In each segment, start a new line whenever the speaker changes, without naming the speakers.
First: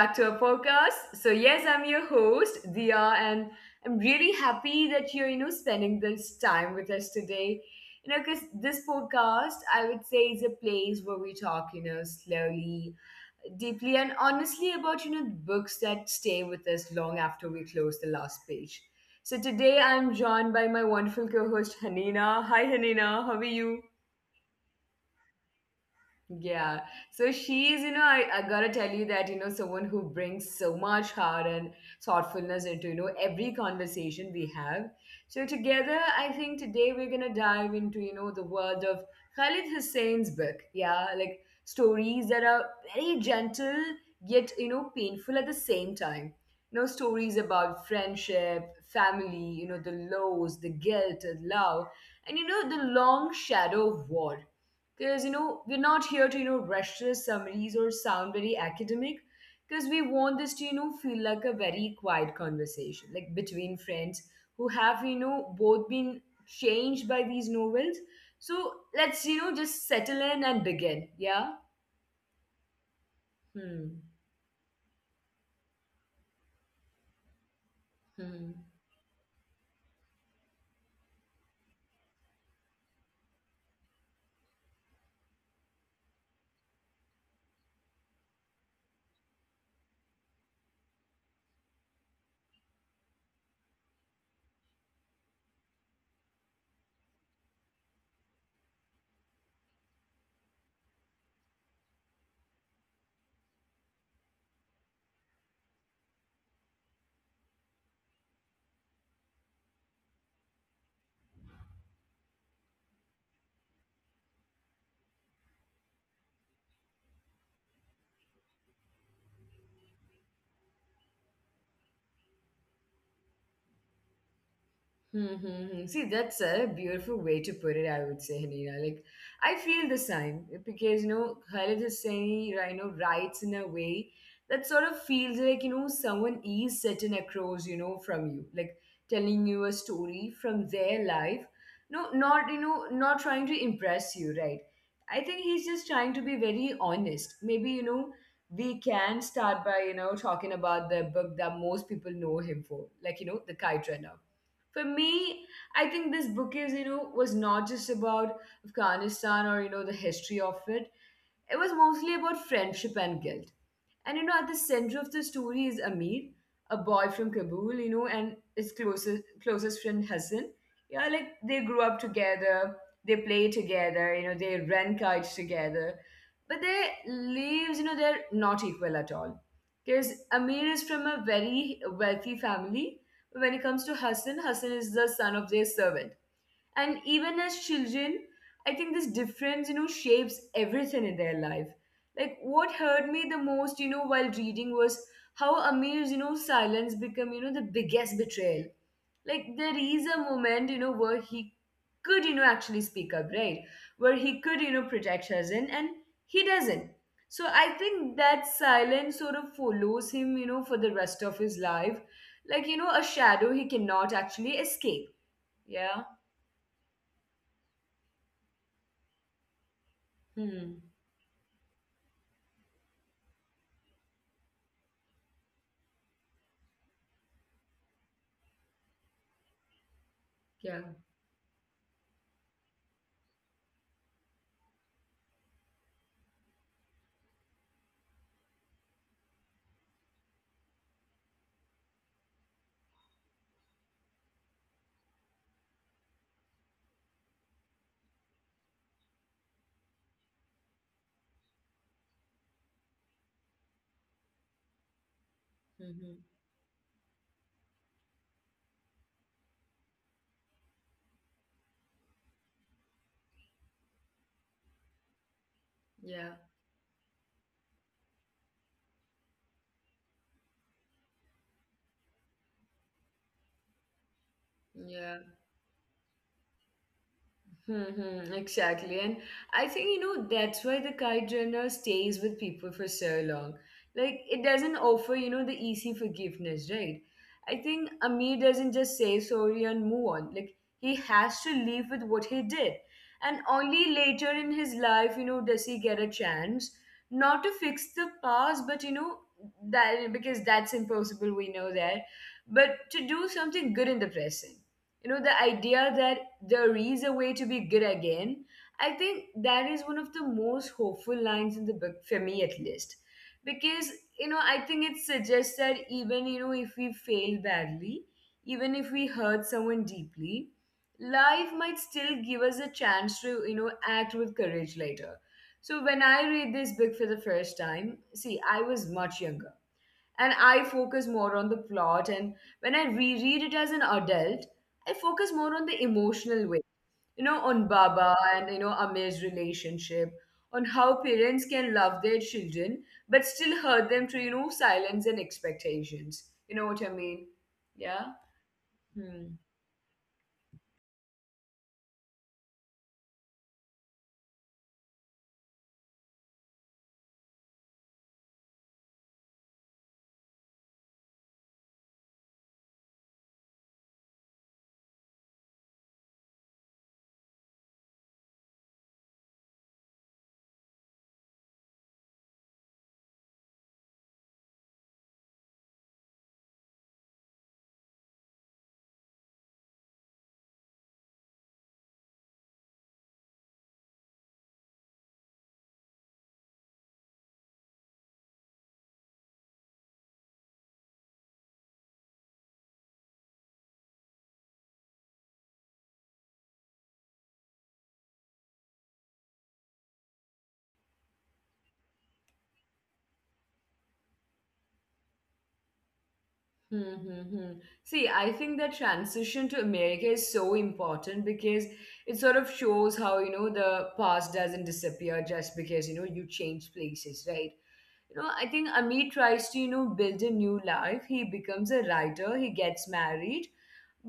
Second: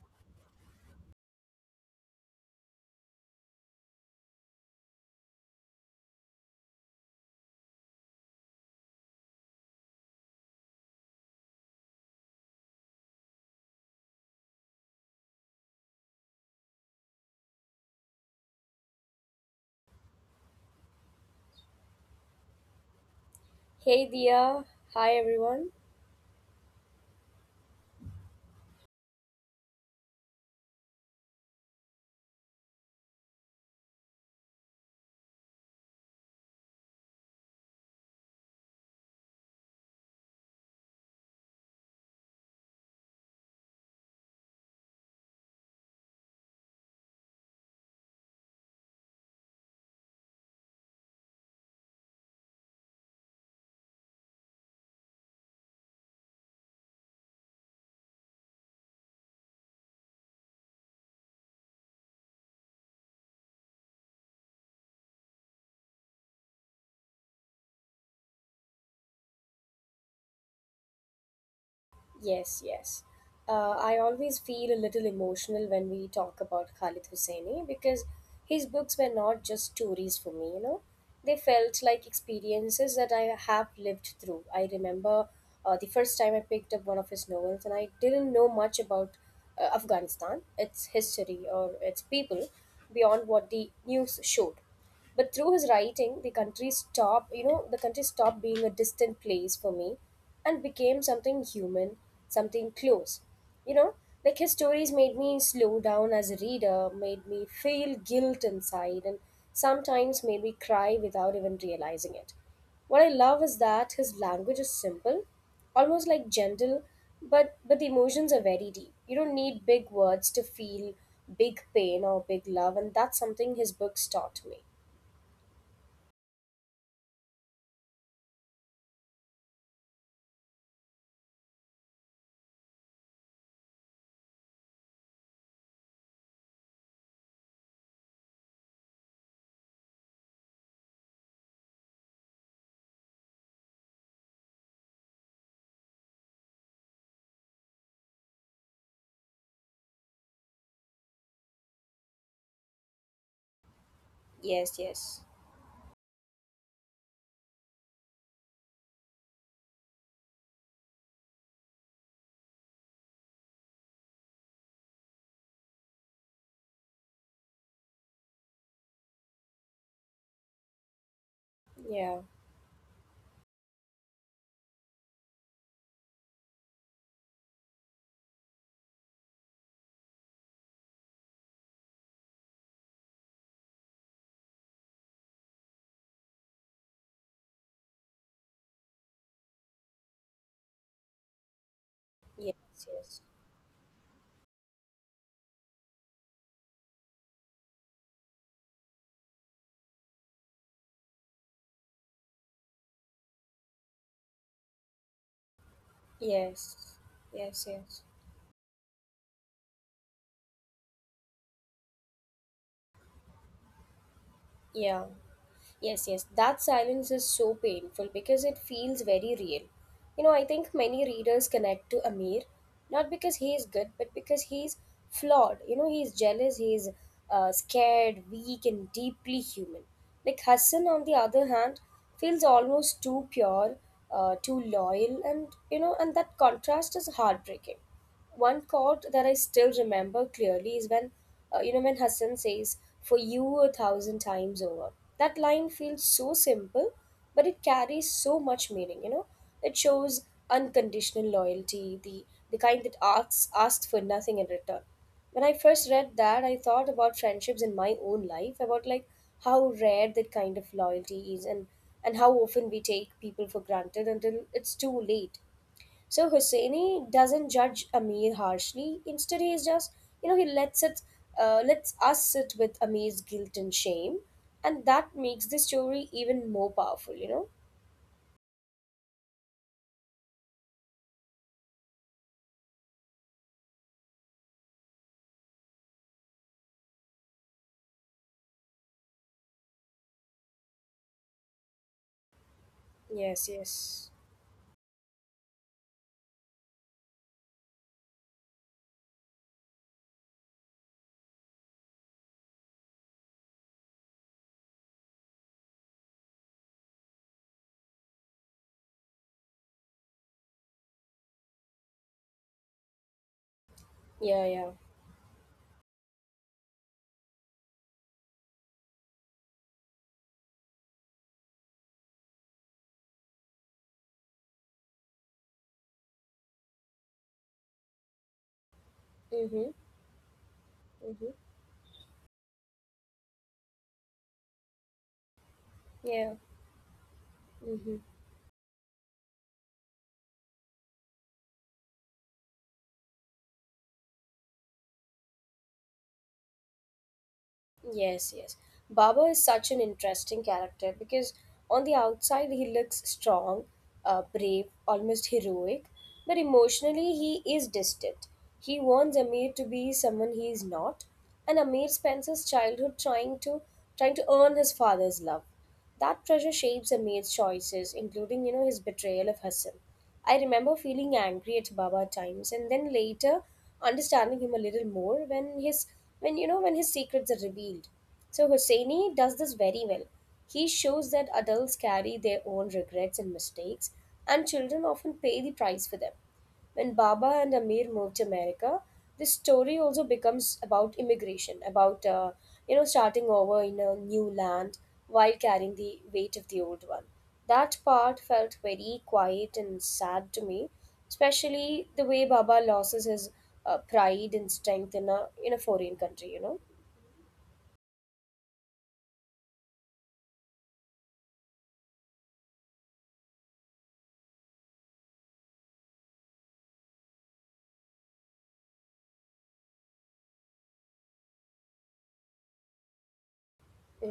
back to our podcast. So, yes, I'm your host, Dia, and I'm really happy that you're, spending this time with us today. Because this podcast, I would say, is a place where we talk, slowly, deeply, and honestly about, books that stay with us long after we close the last page. So, today I'm joined by my wonderful co host, Hanina. Hi, Hanina, how are you?
Hey Dia, hi everyone.
Yeah. So she's, I gotta tell you that, someone who brings so much heart and thoughtfulness into, every conversation we have. So together, I think today we're gonna dive into, the world of Khalid Hussein's book. Yeah, like stories that are very gentle yet, painful at the same time. Stories about friendship, family, the lows, the guilt, the love, and the long shadow of war, because we're not here to rush the summaries or sound very academic, because we want this to feel like a very quiet conversation, like between friends who have both been changed by these novels. So let's just settle in and begin. Yeah.
Yes, yes.
Hmm.
I always feel a little emotional when we talk about Khalid Hosseini because
Hmm.
his books were not just stories for me. They felt like experiences that I have lived through. I remember the first time I picked up one of his novels and I didn't know much about Afghanistan, its history, or its people beyond what the news showed. But through his writing, the country stopped being a distant place for me and became something human, something close. You know, like his stories made me slow down as a reader, made me feel guilt inside, and sometimes made me cry without even realizing it. What I love is that his language is simple, almost like gentle, but the emotions are very deep. You don't need big words to feel big pain or big love, and that's something his books taught me.
Mm-hmm. See, that's a beautiful way to put it, I would say, Hanina. Like, I feel the same, because, Khalid Hosseini, writes in a way that sort of feels like, someone is sitting across, from you, like telling you a story from their life. No, not, not trying to impress you, right? I think he's just trying to be very honest. Maybe, we can start by, talking about the book that most people know him for, like, The Kite Runner
Yes,
for
yes.
me. I think this book was not just about Afghanistan or, the history of it. It was mostly about friendship and guilt. And, at the center of the story is Amir, a boy from Kabul, and his closest friend Hassan. Yeah, like they grew up
Yeah.
together, they play together, they rent kites together. But their lives, they're not equal at all. Because Amir is from a very wealthy family. When it comes to Hassan, Hassan is the son of their servant, and even as children, I think this difference shapes everything in their life. Like what
Yes,
hurt
yes.
me the most, while reading, was how Amir's silence become the biggest betrayal. Like there is a moment, where he could actually speak up, right, where he could protect Shazin, and he doesn't.
Yes.
So
Yes,
I
yes.
think that silence sort of follows him, for the rest of his life, like a shadow he cannot actually
Yeah.
escape. Yeah.
Yes, yes. That silence is so painful because it feels very real. You know, I think
Hmm.
many readers connect to Amir not because he is good, but because he's flawed. You know, he's jealous, he's scared, weak, and deeply human. Like
Yeah.
Hassan, on the other hand, feels almost too pure, too loyal, and that contrast is heartbreaking. One quote that I still remember clearly is when Hassan says, "For you a thousand times over." That line feels so simple, but it carries so much meaning. You know, it shows unconditional loyalty, the kind that asks for nothing in return. When I first read
Mhm.
that, I thought about friendships in my own life, about like how rare that kind of loyalty is, and how often we take people for granted until it's too late. So
Yeah.
Husseini doesn't judge Amir harshly. Instead, he's just, he lets it, lets us sit with Amir's guilt and shame, and that
Yeah.
makes the story even more powerful. You know?
Mm-hmm, exactly. And I think, that's why the kite journal stays with people for so long. Like, it doesn't offer, the easy forgiveness, right? I think Amir doesn't just say sorry and move on. Like, he has to live with what he did. And
Yes.
only
Yes.
later in his life, does he get a chance not to fix the past, but, that, because that's impossible, we know that, but to do something good in the present. The idea that there is a way to be good again. I think that is one of the most hopeful lines in the book for me, at least, because
Yeah.
I
Yeah.
think it suggests that even if we fail badly, even if we hurt someone deeply, life might still give us a chance to act with courage later. So when I read this book for the first time, see, I was much younger,
Mhm.
and I focus
Mhm.
more on the plot. And when I reread it as an adult, I focus more on the
Yeah.
emotional, on
Mhm.
Baba and, Amir's relationship, on how parents can love their children but still hurt them through, silence and expectations. You know what I mean? Yeah.
Yes, yes. Baba
Hmm.
is such an interesting character because on the outside he looks strong, brave, almost heroic, but emotionally he is distant. He wants Amir to be someone he is not, and Amir spends his childhood trying to earn his father's love. That pressure shapes a maid's choices, including, you know, his betrayal of Hassan. I remember feeling angry at Baba at times and then later understanding him a little more when his when you know when his secrets are revealed. So Hosseini does this very well. He shows that adults carry their own regrets and mistakes and children often pay the price for them. When Baba and Amir moved to America, this story also becomes about immigration, about starting over in a new land while carrying the weight of the old one. That part felt very quiet and sad to me, especially the way Baba loses his pride and strength in a foreign country. You know.
Hmm, hmm, hmm. See, I think that transition to America is so important because it sort of shows how, the past doesn't disappear just because, you change places, right? I think Amit tries to, build a new life. He becomes a writer, he gets married.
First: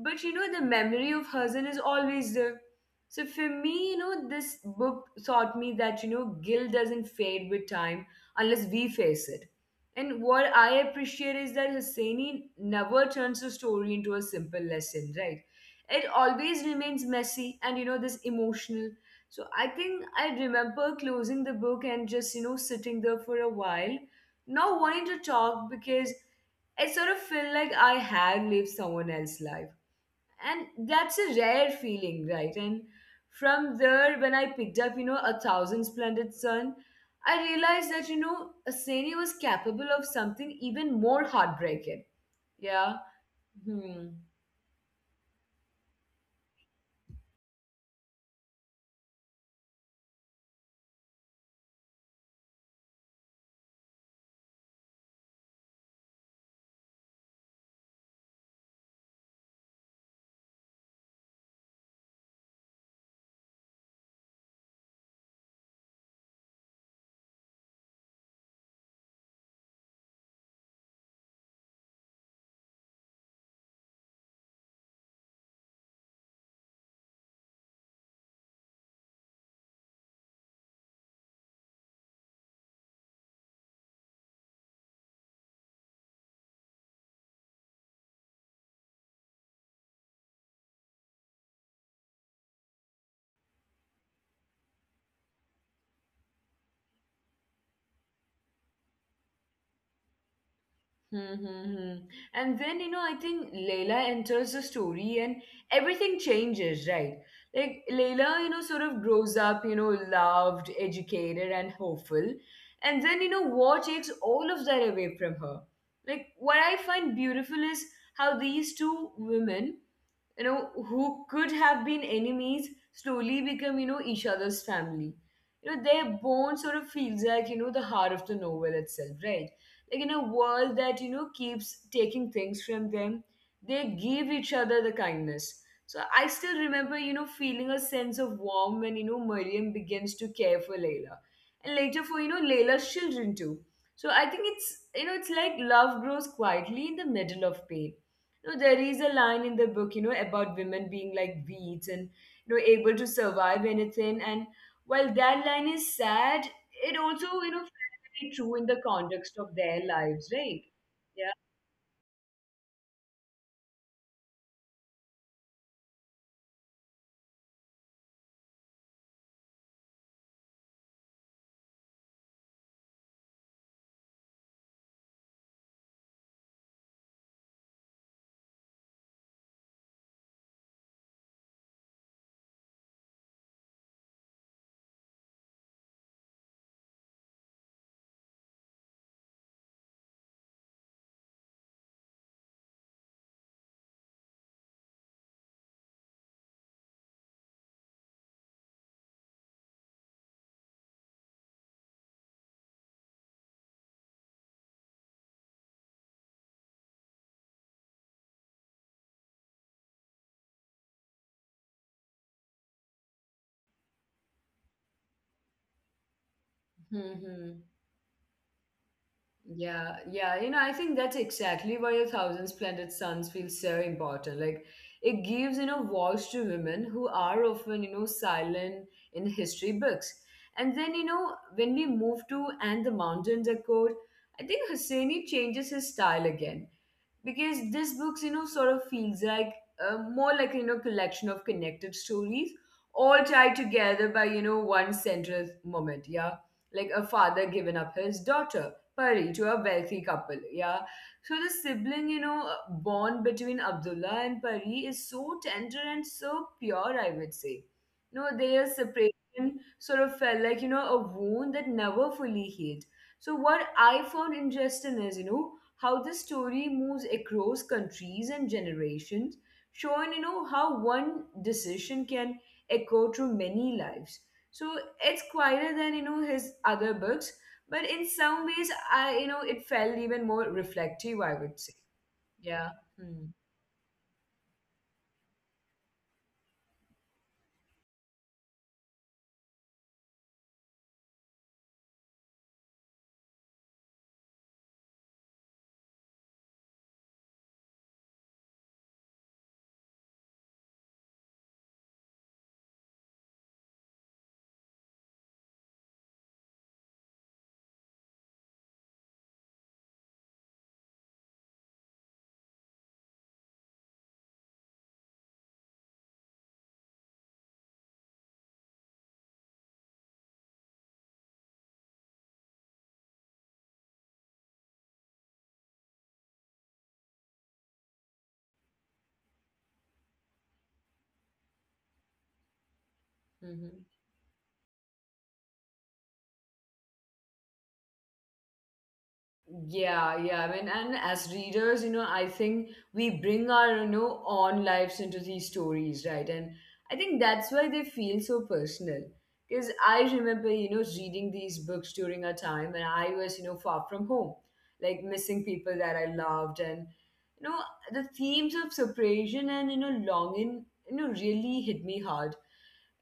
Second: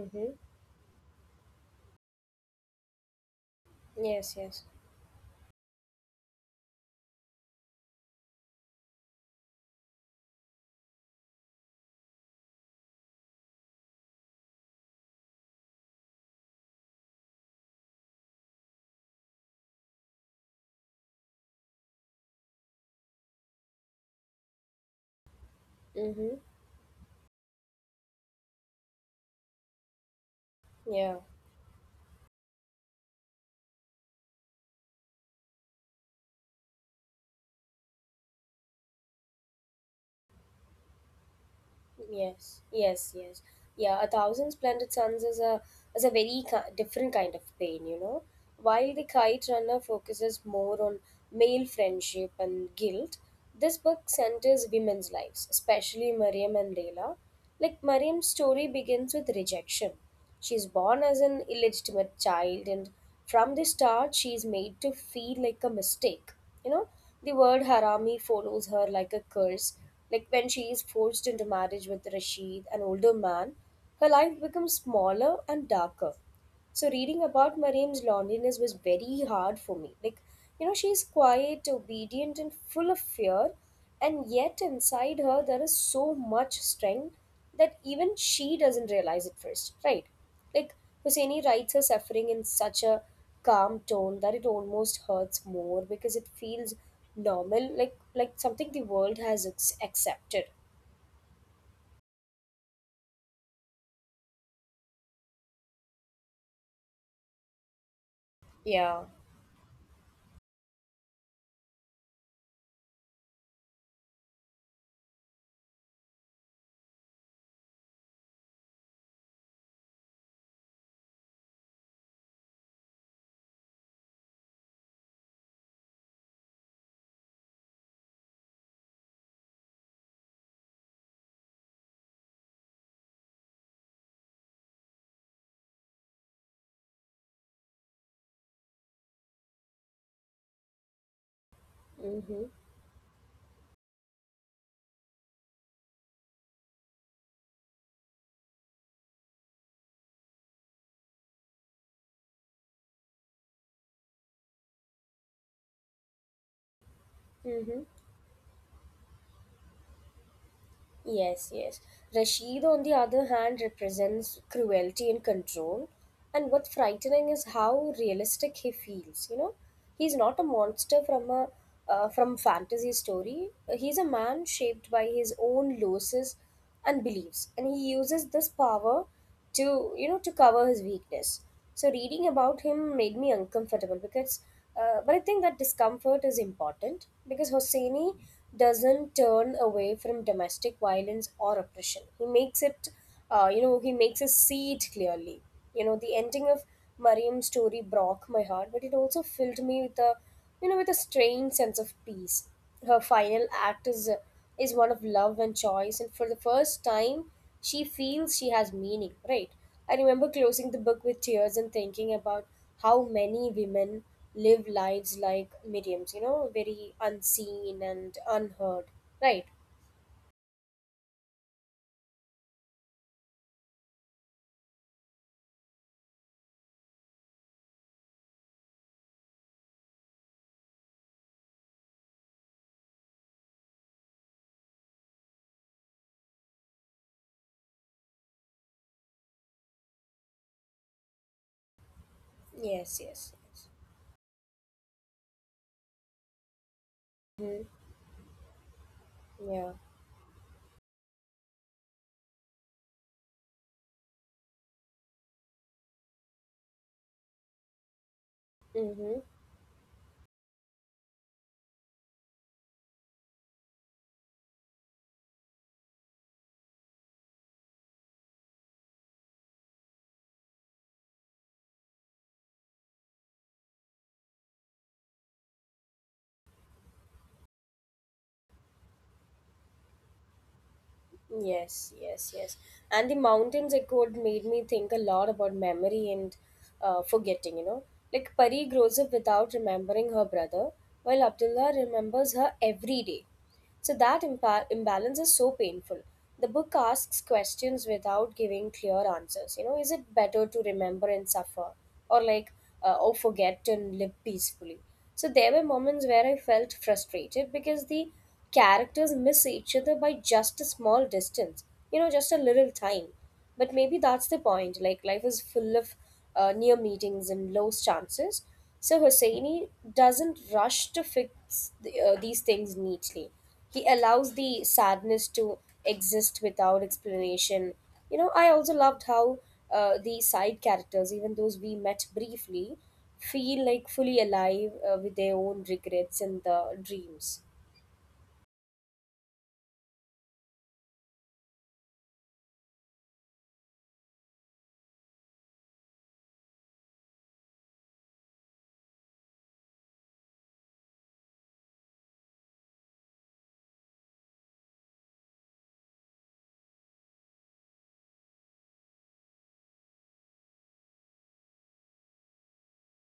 But, the memory of Hazan is always there. So for me,
Yes,
this
yes.
book taught me that, guilt doesn't fade with time unless we face it. And what I appreciate is that Husseini never turns a story into a simple lesson, right? It always remains messy and, this emotional. So I think I remember closing the book and just, sitting there for a while, not wanting to talk, because
Mm-hmm.
I sort of feel like I had lived someone else's life. And
Yeah.
that's a rare feeling, right? And from there, when I picked up, A Thousand Splendid Sun, I realized that, Aseni was capable of something even more heartbreaking.
Yes, yes,
Yeah.
yes. Yeah, a
Hmm.
thousand splendid suns is a very different kind of pain, you know. While the kite runner focuses more on male friendship and guilt, this book centers women's lives, especially Mariam and Leila. Like Mariam's story begins with rejection. She is born as an illegitimate child, and from the start, she is made to feel like a mistake. You know, the word harami follows her like a curse. Like when she is forced into marriage with Rashid, an older man, her life becomes smaller and darker. So reading about Mariam's loneliness was very hard for me. Like, you know, she's quiet, obedient, and full of fear, and yet inside her there is so much strength that even she doesn't realize at first, right? Like Husseini writes her suffering in such a calm tone that it almost hurts more because it feels normal, like something the world has accepted.
Mm-hmm. And then, I think Layla enters the story and everything changes, right? Like, Layla, sort of
Yeah.
grows up, loved, educated, and hopeful. And then, war takes all of that away from her. Like, what I find beautiful is how these two women, who could have been enemies, slowly become, each other's family. Their bond sort of feels like, the heart of the novel itself, right? Like in a world that, keeps taking things from them, they give each other the kindness. So I still remember, feeling a sense of warmth when, Miriam begins to care for Layla, and later for,
Mm-hmm.
Layla's children too. So I think it's you know it's like love grows quietly in the middle of pain. No, there is a line in the book, about women being like weeds and, able to survive anything. And while that line is sad, it also,
Mm-hmm.
felt very true in the context of their lives, right? Yeah.
Yes, yes. Rashid, on the other hand, represents cruelty and control. And what's frightening is how realistic he feels. You know, he's not a monster from a from fantasy story. He's a man shaped by his own losses and beliefs, and he uses this power to to cover his weakness. So reading about him made me uncomfortable because but I think that discomfort is important because Hosseini doesn't turn away from domestic violence or oppression. He makes it, he makes us see it clearly. You know, the ending of Mariam's story broke my heart, but it also filled me with a with a strange sense of peace. Her final act is one of love and choice, and for the first time, she feels she has meaning. Right? I remember closing the book with tears and thinking about how many women live lives like Miriam's. You know, very
Hmm.
unseen and unheard. Right?
Yeah, yeah, I think that's exactly why a thousand splendid suns feels so important. Like it gives, voice to women who are often, silent in history books. And then, when we move to And the Mountains Accord, I think Hosseini changes his style again, because this books, sort of feels like, more like, collection of connected stories
Yes.
all
Yes.
tied
Yes.
together by, one central moment. Yeah. Like a father
Mm-hmm.
giving up his daughter Pari to a
Yeah.
wealthy couple. Yeah. So the sibling, bond between Abdullah and Pari is so tender and so pure, I would say. No, their separation
Mm-hmm.
sort of felt like, a wound that never fully healed. So what I found interesting is, how the story moves across countries and generations, showing, how one decision can echo through many lives. So it's quieter than, his other books, but in some ways, I you know it felt even more reflective, I would say.
Yes, yes, yes.
Yeah.
And the mountains echoed made me think a lot about memory and forgetting, you know. Like Pari grows up without remembering her brother, while Abdullah remembers her every day. So that imbalance is so painful. The book asks questions without giving clear answers. You know, is it better to remember and suffer, or like, or forget and live peacefully? So there were moments where I felt frustrated because the characters miss each other by just a small distance, you know, just a little time, but maybe that's the point. Like life is full of near meetings and lost chances. So Hosseini doesn't rush to fix these things neatly. He allows the sadness to exist without explanation. You know, I also loved how the side characters, even those we met briefly, feel
Mm-hmm.
like fully alive, with their own regrets and the dreams.
Yeah, yeah. I mean, and as readers, I think we bring our, own lives into these stories, right? And I think that's why they feel so personal. Because I remember, reading these books during a time when I was, far from home, like missing people that I loved. And, you know, the themes of separation and, longing, really hit me hard.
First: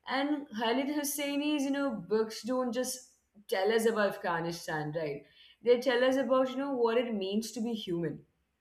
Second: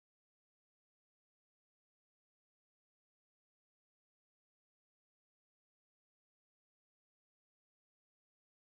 And Khalid Hosseini's, books don't just tell us about Afghanistan, right? They tell us about, what it means to be human,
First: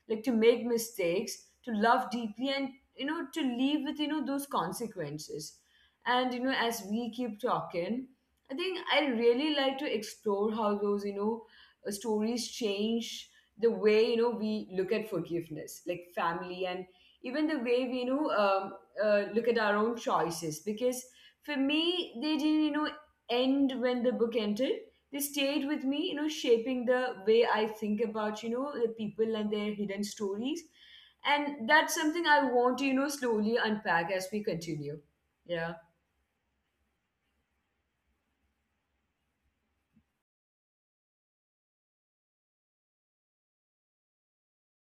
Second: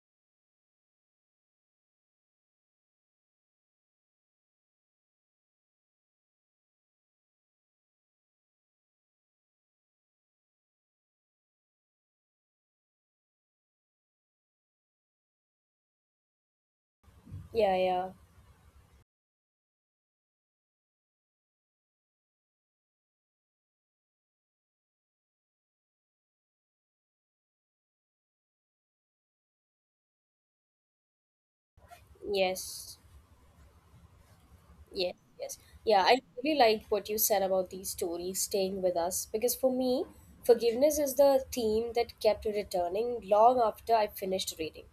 like to make mistakes, to love deeply, and, to live with, those consequences. And, as we keep talking, I think I really like to explore how those, stories change the way, we look at forgiveness, like family, and even the
Yeah,
way we,
yeah.
look at our own choices, because for me they didn't, end when the book ended. They stayed with me, shaping the way I think about, the people and their hidden stories. And that's something I want to,
Yes.
slowly unpack as we continue.
Yes, yes.
Yeah.
Yeah, I really like what you said about these stories staying with us because for me, forgiveness is the theme that kept returning long after I finished reading.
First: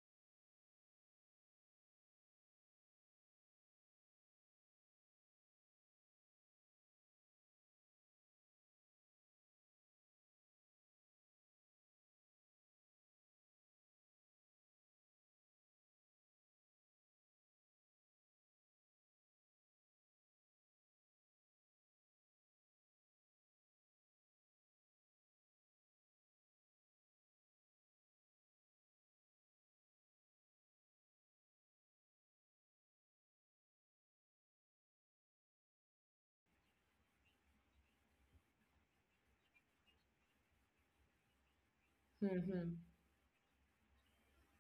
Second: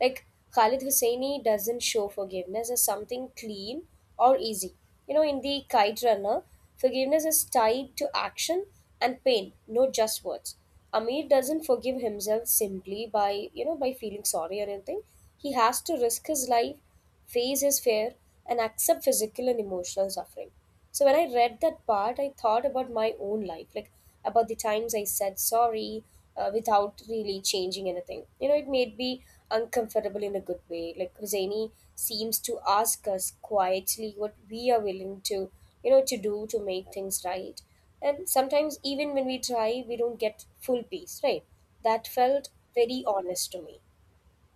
Like Khalid Hosseini doesn't show forgiveness as something clean or easy. You know, in the Kite Runner, forgiveness is tied to action and pain, not just words. Amir doesn't forgive himself simply by, you know, by feeling sorry or anything. He has to risk his life, face is fair, and accept physical and emotional suffering. So when I read that part, I thought about my own life, like about the times I said sorry without really changing anything. You know, it made me uncomfortable in a good way. Like Husseini seems to ask us quietly what we are willing to, you know, to do to make things right. And sometimes even when we try, we don't get full peace, right? That felt
Hmm.
very honest to me.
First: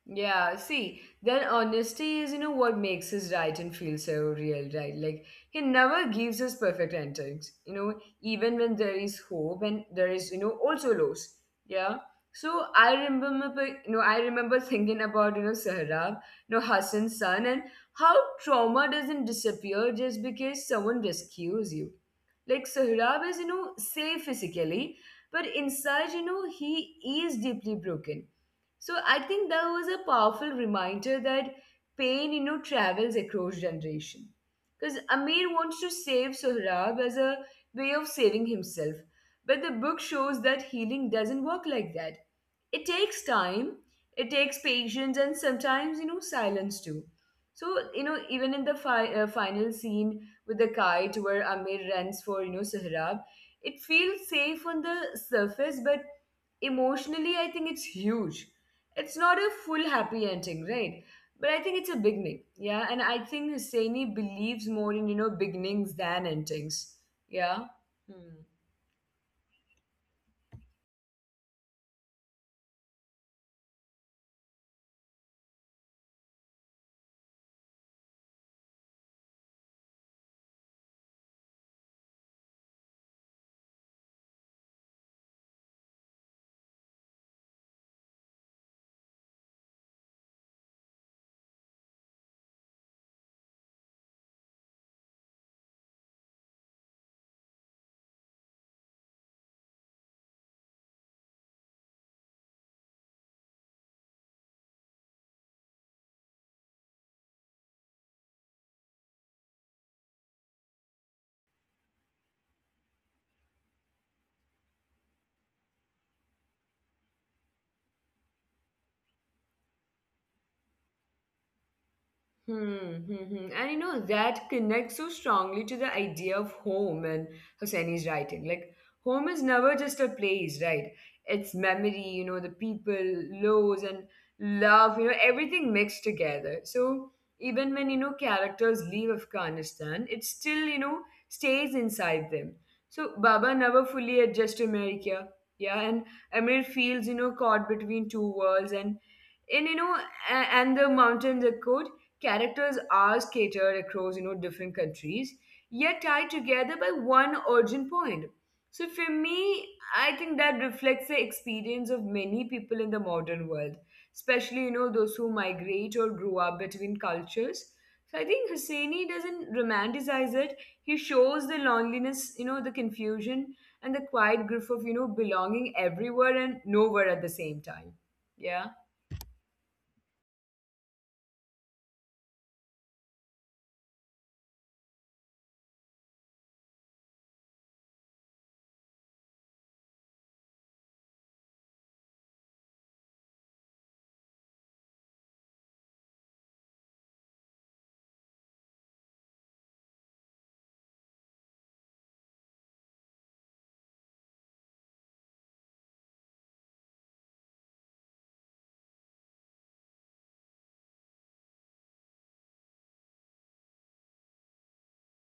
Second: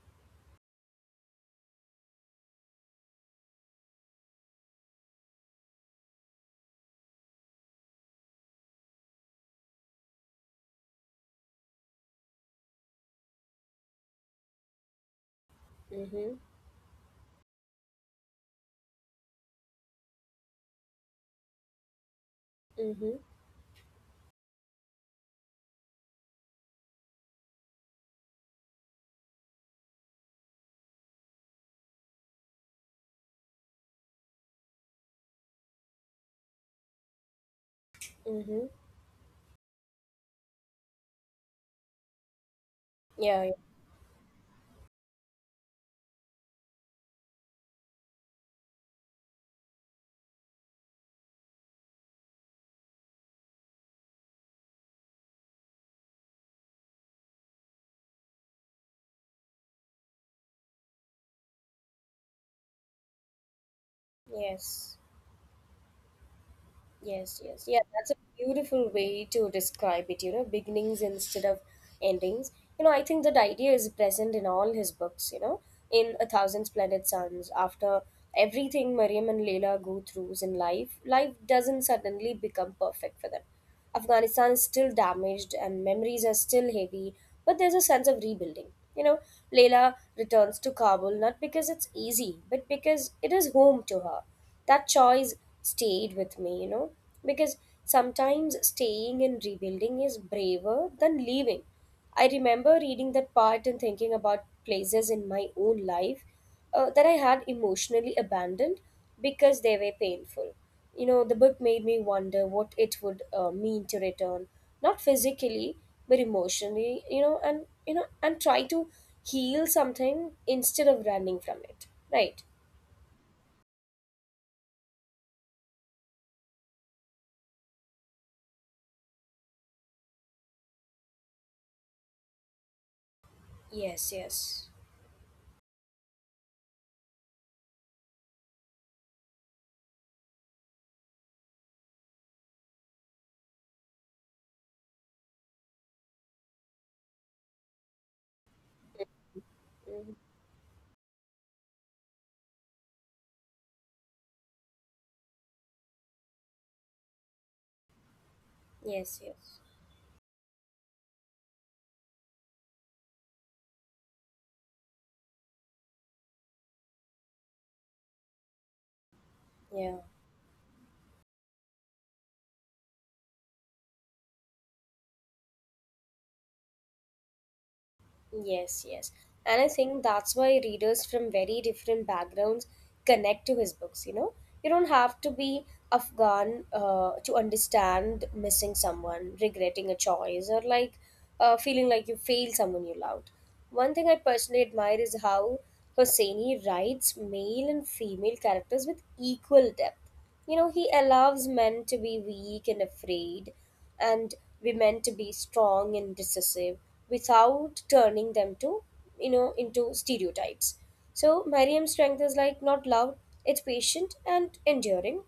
Yeah, see, then honesty is, what makes his writing feel so real, right? Like, he never gives us perfect endings, even when there is hope and there is, also loss. Yeah. So I remember, I remember thinking about, Sahrab,
Mm-hmm.
Hassan's son, and how trauma doesn't disappear just because someone rescues you. Like,
Mm-hmm.
Sahrab is, safe physically, but inside, he is deeply broken. So I think that was a powerful reminder that pain, travels across generation. Because Amir wants to save Sohrab as a way of saving
Mm-hmm.
himself. But the book shows that healing doesn't work like that. It takes
Yeah.
time, it takes patience, and sometimes, silence too. So, even in the final scene with the kite where Amir runs for, Sohrab, it feels safe on the surface, but emotionally, I think it's huge. It's not a full happy ending, right? But I think it's a beginning, yeah. And I think Husseini believes more
Yes,
in beginnings than endings,
yes,
yeah.
yes. Yeah, that's a
Hmm.
beautiful way to describe it, you know, beginnings instead of endings. You know, I think that idea is present in all his books, you know, in A Thousand Splendid Suns, after everything Mariam and Leila go through in life, life doesn't suddenly become perfect for them. Afghanistan is still damaged and memories are still heavy, but there's a sense of rebuilding. You know, Leila returns to Kabul not because it's easy, but because it is home to her. That choice stayed with me, you know, because sometimes staying and rebuilding is braver than leaving. I remember reading that part and thinking about places in my own life that I had emotionally abandoned because they were painful. You know, the book made me wonder what it would mean to return, not physically, but emotionally, you know, and try to heal something instead of running from it. Right.
Hmm, hmm, hmm. And that connects so strongly to the idea of home and Hosseini's writing. Like, home is never just a place, right? It's memory, the people, lows, and
Yes, yes.
love, everything mixed together. So, even when, characters leave Afghanistan, it still, stays inside them. So, Baba never fully adjusts to America. Yeah, and Amir feels, caught between two worlds, and you know
Mm,
a- and the mountains are accord. Characters are scattered across, different countries, yet tied together by one origin point. So
yes,
for
yes.
me, I think that reflects the experience of many people in the modern world, especially, those who migrate or grow up between cultures. So I think Husseini doesn't
Yeah.
romanticize it. He shows the loneliness, the confusion and the quiet grief of, belonging everywhere and nowhere at the same time. Yeah.
Yes, yes. And I think that's why readers from very different backgrounds connect to his books, you know? You don't have to be Afghan to understand missing someone, regretting a choice, or like feeling like you failed someone you loved. One thing I personally admire is how Hosseini writes male and female characters with equal depth. You know, he allows men to be weak and afraid, and we meant to be strong and decisive without turning them to, you know, into stereotypes. So Mariam's strength is like not loud, it's patient and enduring.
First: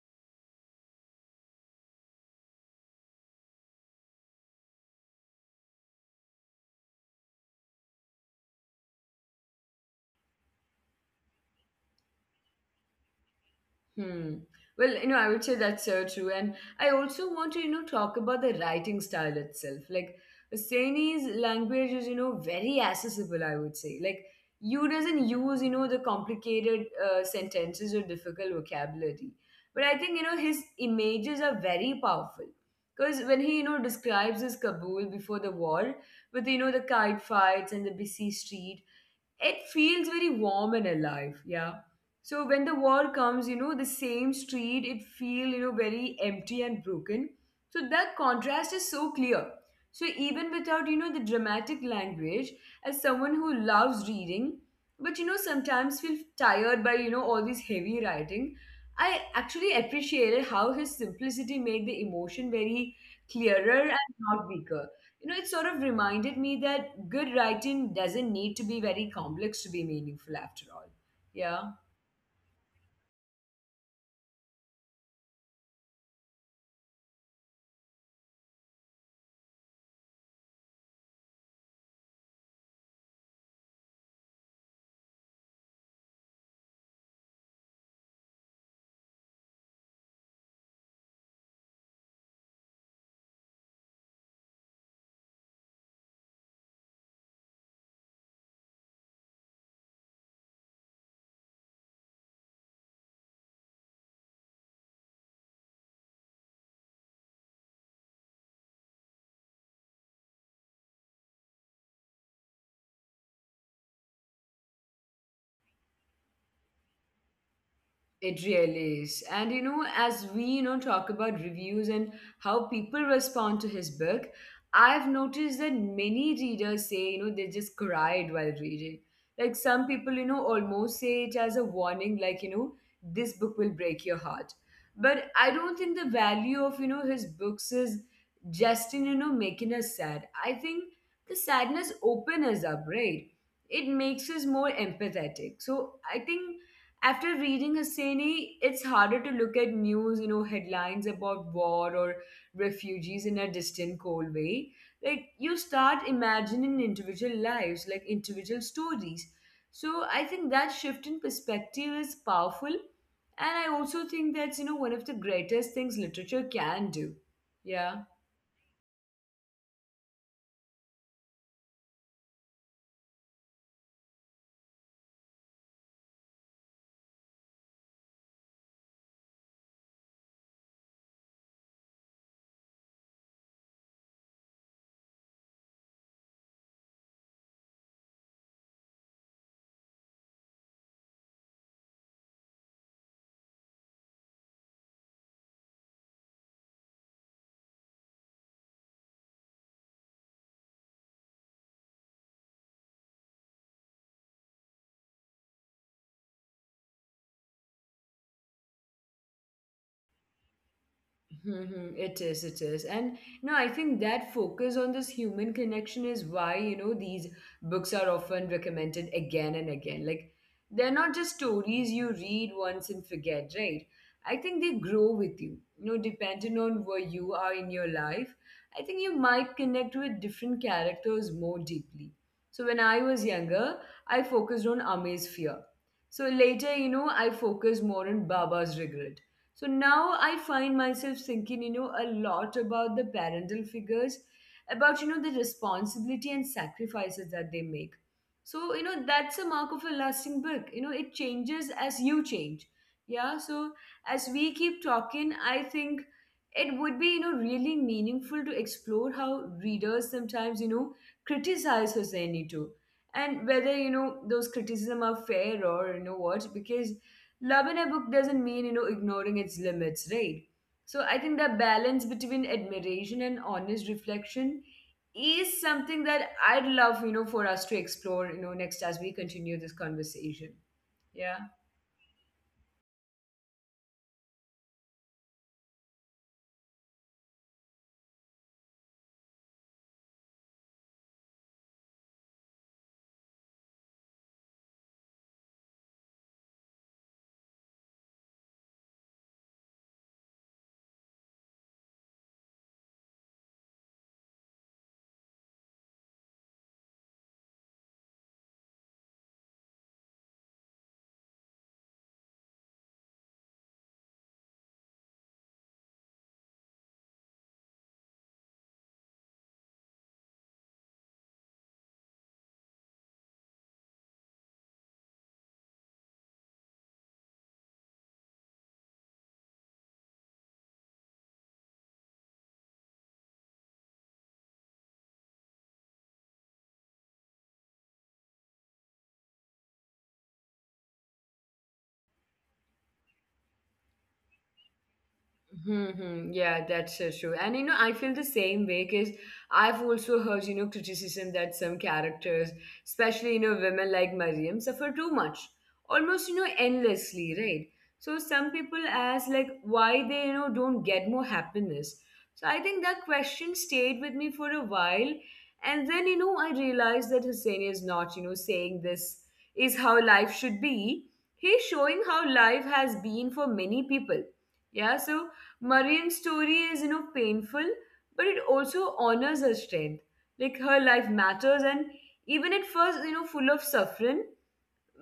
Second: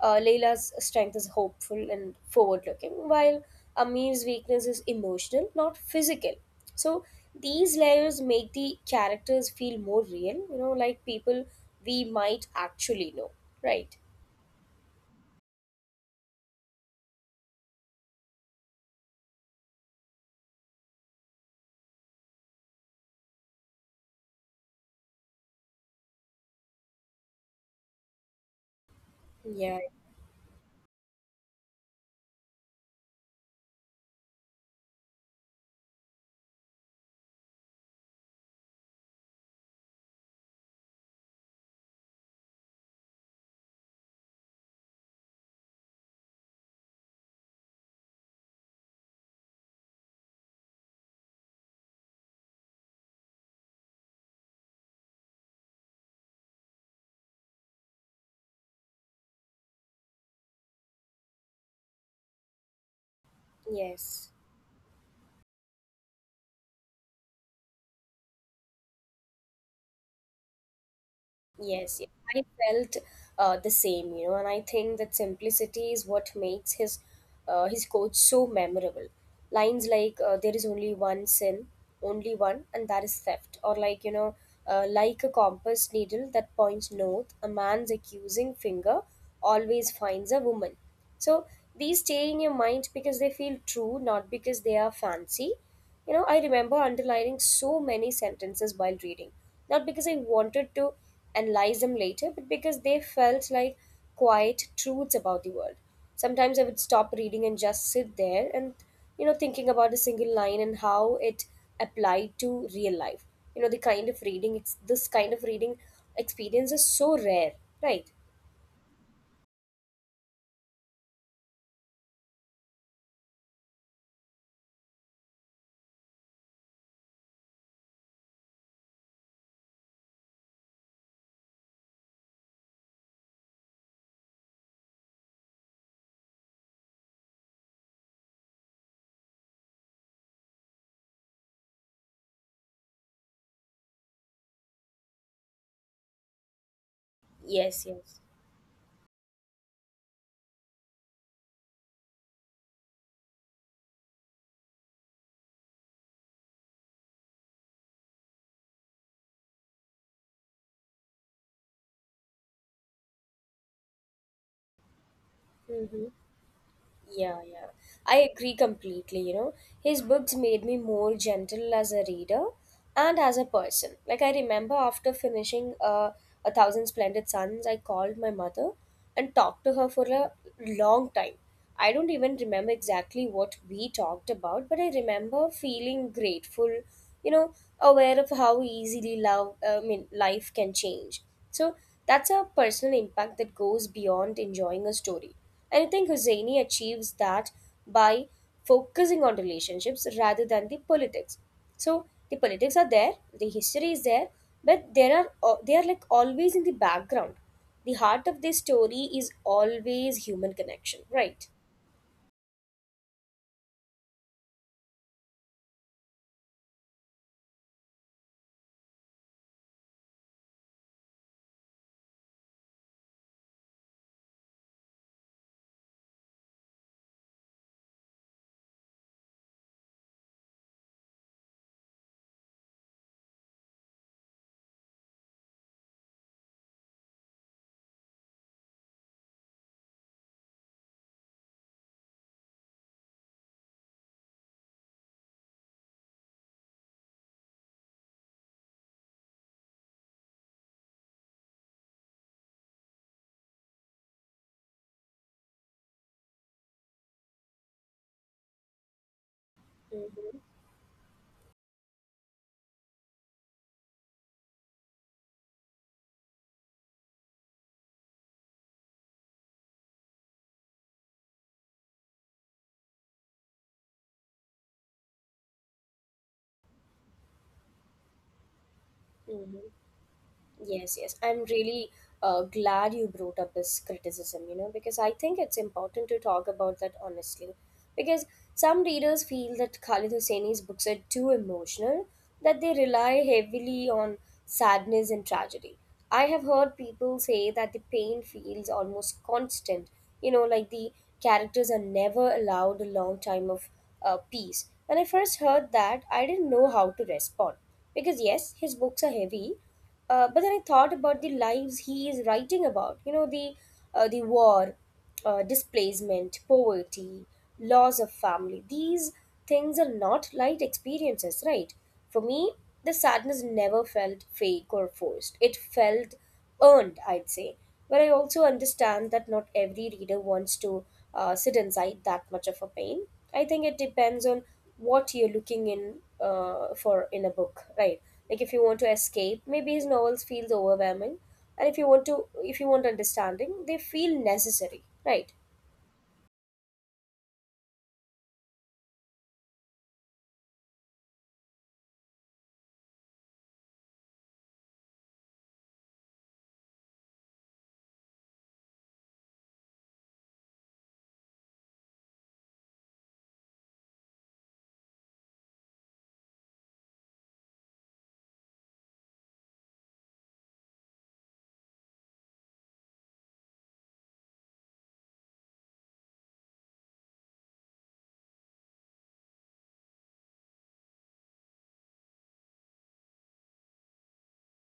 Layla's strength is hopeful and forward looking, while Amir's weakness is emotional, not physical. So these layers make the characters feel more real, you know, like people we might actually know, right?
Hmm. Well, I would say that's so true. And I also want to, talk about the writing style itself. Like, Saini's language is, very accessible, I would say. Like, you doesn't use, the complicated sentences or difficult vocabulary.
Yeah.
But I think, his images are very powerful. Because when he, describes his Kabul before the war, with, the kite fights and the busy street, it feels very warm and alive, yeah. So when the war comes, the same street, it feel, very empty and broken. So that contrast is so clear. So even without, the dramatic language, as someone who loves reading, but sometimes feel tired by all this heavy writing, I actually appreciated how his simplicity made the emotion very clearer
Yes.
and not weaker. It sort of reminded me that good writing doesn't need to be very complex to be meaningful after all. Yeah.
Yes, yes. I felt the same, you know, and I think that simplicity is what makes his coach so memorable. Lines like "There is only one sin, only one, and that is theft," or "Like a compass needle that points north, a man's accusing finger always finds a woman." So these stay in your mind because they feel true, not because they are fancy. You know, I remember underlining so many sentences while reading, not because I wanted to analyze them later, but because they felt like quiet truths about the world. Sometimes I would stop reading and just sit there and, you know, thinking about a single line and how it applied to real life. You know, the kind of reading, it's this kind of reading experience is so rare, right?
It really is. And as we, talk about reviews and how people respond to his book, I've noticed that many readers say, they just cried while reading. Like some people, almost say it as a warning, like, this book will break your heart. But I don't think the value of, his books is just in, making us sad. I think the sadness opens us up, right? It makes us more empathetic. So I think after reading
Yes, yes.
Husseini, it's harder to look at news, headlines about war or refugees in a distant, cold way. Like, you start imagining individual lives, like individual stories. So, I think that shift in perspective is powerful. And I also think that's, one of the greatest things
Mm-hmm.
literature can do.
Yeah, yeah.
Yeah.
I agree completely, you know. His books made me more gentle as a reader and as a person. Like I remember after finishing A Thousand Splendid Suns, I called my mother and talked to her for a long time. I don't even remember exactly what we talked about, but I remember feeling grateful, you know, aware of how easily life can change. So that's a personal impact that goes beyond enjoying a story. And I think Husseini achieves that by focusing on relationships rather than the politics. So the politics are there, the history is there, but they are like always in the background. The heart of this story is always human connection, right?
Mhm. It is, it is. And no, I think that focus on this human connection is why, these books are often recommended again and again. Like, they're not just stories you read once and forget, right? I think they grow with you. Depending on where you are in your life, I think you might connect with different characters more deeply. So when I was younger, I focused on Ame's fear. So later, I focused more on Baba's regret. So now I find myself thinking, a lot about the parental figures, about, the responsibility and sacrifices that they make. So, that's a mark of a lasting book. It changes as you change. Yeah. So as we keep talking, I think it would be, really meaningful to explore how readers
Mm-hmm.
sometimes, criticize Hosseini too. And whether, those criticism are fair or what, because love in a book doesn't mean ignoring its limits, right? So I think the balance between admiration and honest reflection is something that I'd love, for us to explore, next as we continue
Mm-hmm.
this conversation,
Yes, yes.
yeah.
I'm really glad you brought up this criticism, you know, because I think it's important to talk about that honestly. Because some readers feel that Khalid Hosseini's books are too emotional, that they rely heavily on sadness and tragedy. I have heard people say that the pain feels almost constant, you know, like the characters are never allowed a long time of peace. When I first heard that, I didn't know how to respond. Because yes, his books are heavy, but then I thought about the lives he is writing about. You know, the war, displacement, poverty, loss of family. These things are not light experiences, right? For me, the sadness never felt fake or forced. It felt earned, I'd say. But I also understand that not every reader wants to sit inside that much of a pain. I think it depends on what you're looking in for in a book, right? Like if you want to escape, maybe his novels feels overwhelming, and if you want understanding, they feel necessary, right?
Mm-hmm. Yeah, that's so true. And I feel the same way because I've also heard, criticism that some characters, especially, women like Mariam, suffer too much, almost, endlessly, right? So some people ask, like, why they, don't get more happiness. So I think that question stayed with me for a while. And then, I realized that Hussein is not, saying this is how life should be. He's showing how life has been for many people. Yeah, so Marian's story is, painful, but it also honors her strength. Like her life matters, and even at first, full of suffering,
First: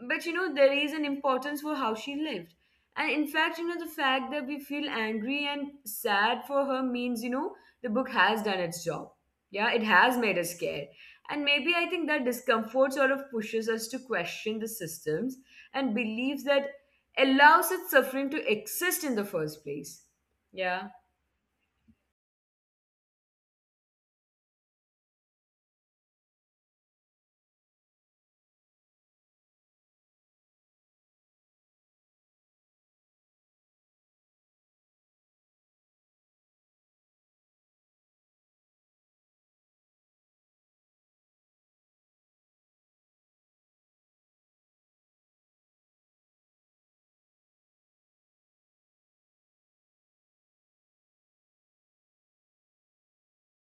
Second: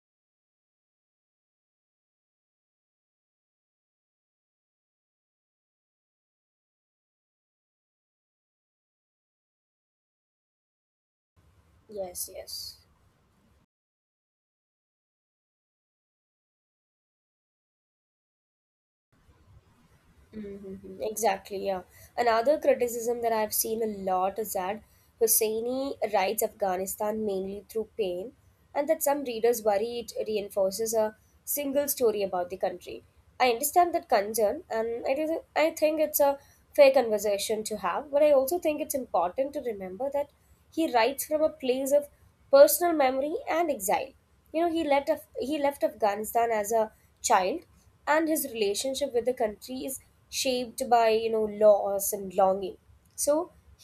but there is an importance for how she lived. And in fact, the fact that we feel angry and sad for her means, the book has done its job. Yeah, it has made us scared. And maybe I think that
Yes, yes.
discomfort sort of pushes us to question the systems and beliefs that allow such suffering to exist in the first place. Yeah.
Mm-hmm. Exactly, yeah. Another criticism that I've seen a lot is that Husseini writes Afghanistan mainly through pain, and that some readers worry it reinforces a single story about the country. I understand that concern, and I think it's a fair conversation to have, but I also think it's important to remember that he writes from a place of personal memory and exile. You know, he left Afghanistan as a child, and his relationship with the country is shaped by, you know, loss and longing. So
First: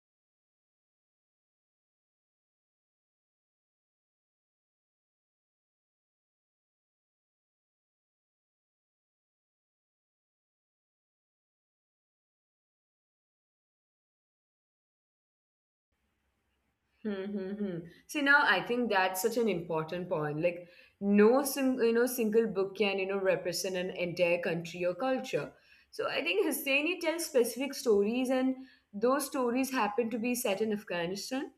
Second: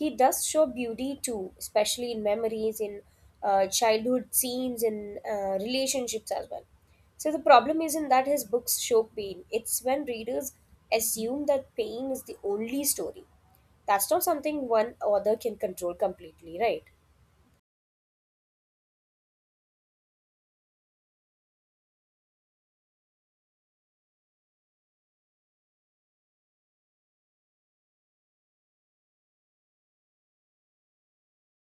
he does show beauty too, especially in memories, in childhood scenes, in relationships as well. So the problem isn't that his books show pain, it's when readers assume that pain is the only story. That's not something one author can control completely, right?
Mm-hmm. See, now I think that's such an important point. Like, no single, single book can, represent an entire country or culture. So I think Husseini tells specific stories, and those stories happen to be set in Afghanistan.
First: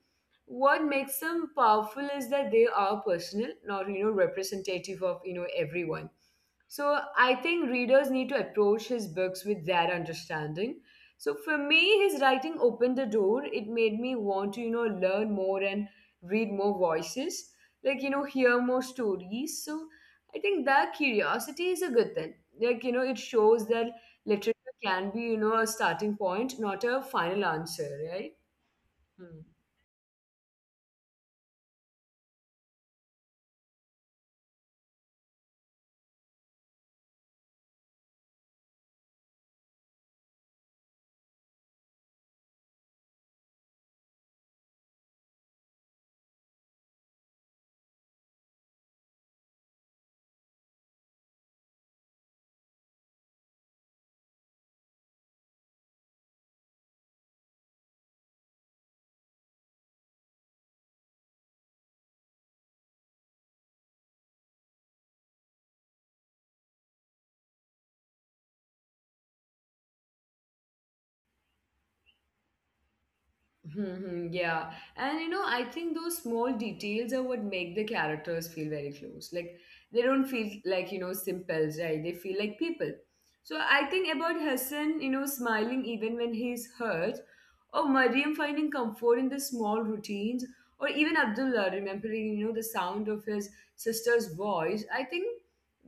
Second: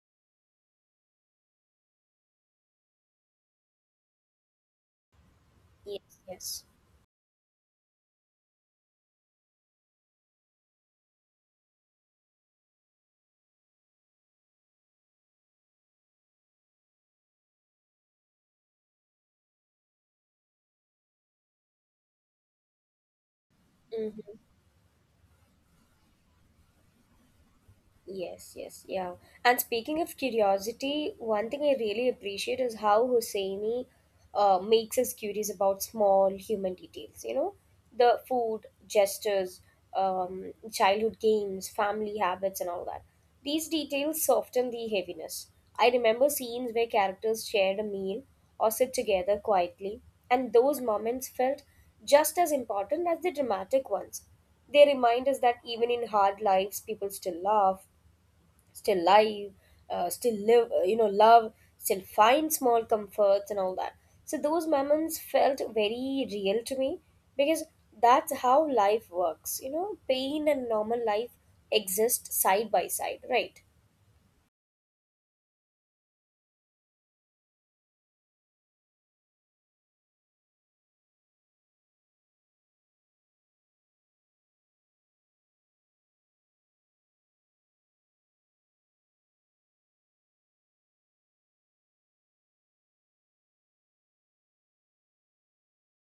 What makes them powerful is that they are personal, not, representative of, everyone.
Yes, yes.
So I think readers need to approach his books with that understanding. So for me, his writing opened the door. It made me want to, learn more and read more voices, like, hear more stories. So I think that curiosity is a good thing. Like, it shows that
Mhm.
literature can be, a starting point, not a final answer, right?
Yes, yes, yeah.
Hmm.
And speaking of curiosity, one thing I really appreciate is how Hosseini makes us curious about small human details. You know, the food, gestures, childhood games, family habits, and all that. These details soften the heaviness. I remember scenes where characters shared a meal or sit together quietly, and those moments felt just as important as the dramatic ones. They remind us that even in hard lives, people still laugh, still live, still live, you know, love, still find small comforts and all that. So those moments felt very real to me because that's how life works. You know, pain and normal life exist side by side, right?
Mhm, yeah. And I think those small details are what make the characters feel very close. Like they don't feel like, simples, right? They feel like people. So I think about Hassan, smiling even when he's hurt, or Mariam finding comfort in the small routines, or even Abdullah remembering, the sound of his sister's voice. I think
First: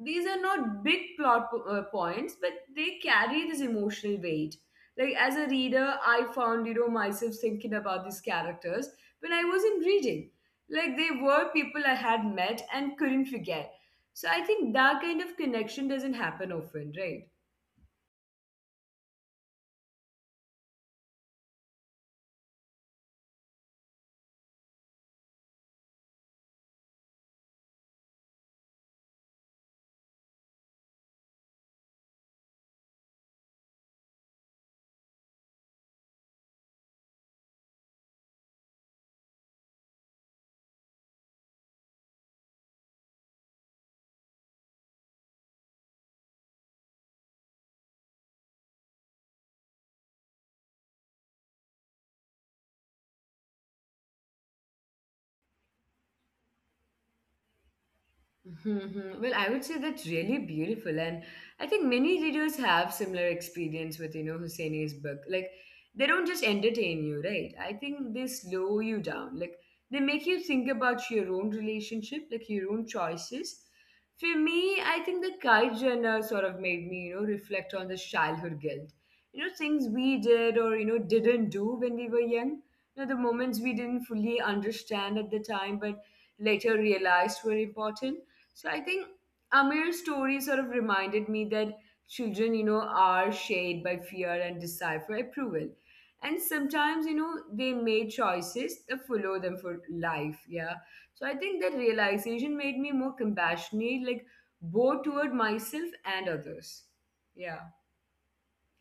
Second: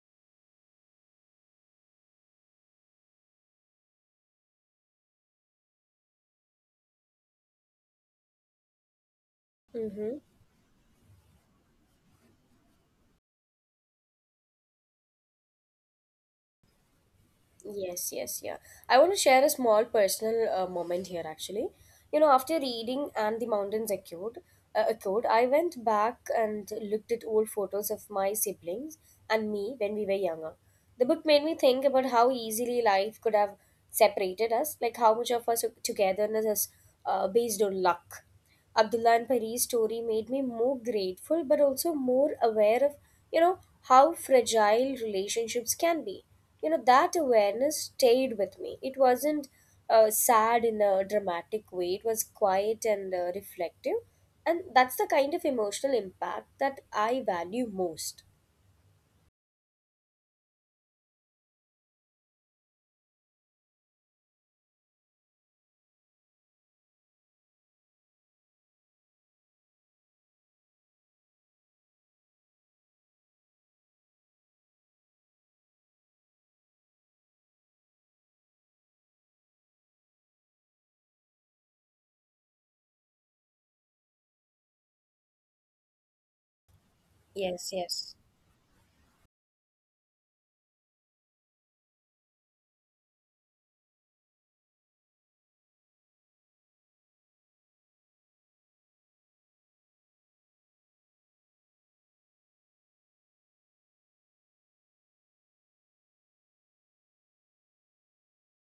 these are not big plot points, but they carry this emotional weight. Like as a reader, I found, myself thinking about these characters when I wasn't
Mm-hmm.
reading. Like they were people I had met and couldn't forget. So I think that kind of connection doesn't happen often, right?
Yes, yes, yeah. I want to share a small personal moment here actually. You know, after reading And the Mountains Echoed, I went back and looked at old photos of my siblings and me when we were younger. The book made me think about how easily life could have separated us, like how much of us togetherness is based on luck. Abdullah and Pari's story made me more grateful but also more aware of, you know, how fragile relationships can be. You know, that awareness stayed with me. It wasn't sad in a dramatic way, it was quiet and reflective. And that's the kind of emotional impact that I value most.
Mhm. Well, I would say that's really beautiful, and I think many readers have similar experience with Husseini's book. Like they don't just entertain you, right? I think they slow you down. Like they make you think about your own relationship, like your own choices. For me, I think the Kai Jenner sort of made me reflect on the childhood guilt. Things we did or didn't do when we were young. The moments we didn't fully understand at the time, but later
Yes,
realized were
yes.
important. So I think Amir's story sort of reminded me that children, are shaped by fear and desire for approval. And sometimes, they make choices that follow them for life. Yeah. So I think that realization made me more compassionate, like both toward myself and others. Yeah.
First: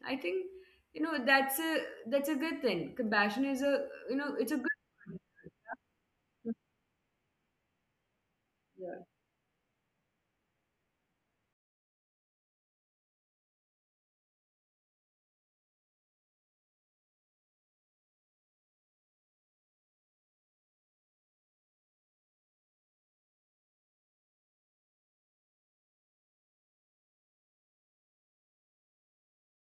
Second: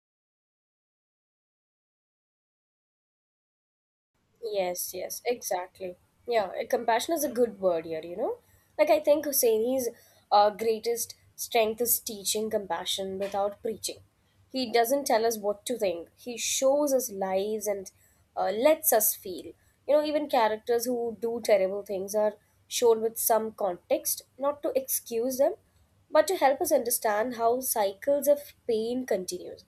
I think, you know, that's a that's a good thing. Compassion is a it's a good.
Yes, yes, exactly. Yeah, compassion is a good word here, you know? Like, I think Husseini's greatest strength is teaching compassion without preaching. He doesn't tell us what to think, he shows us lives and lets us feel. You know, even characters who do terrible things are shown with some context, not to excuse them, but to help us understand how cycles of pain continues.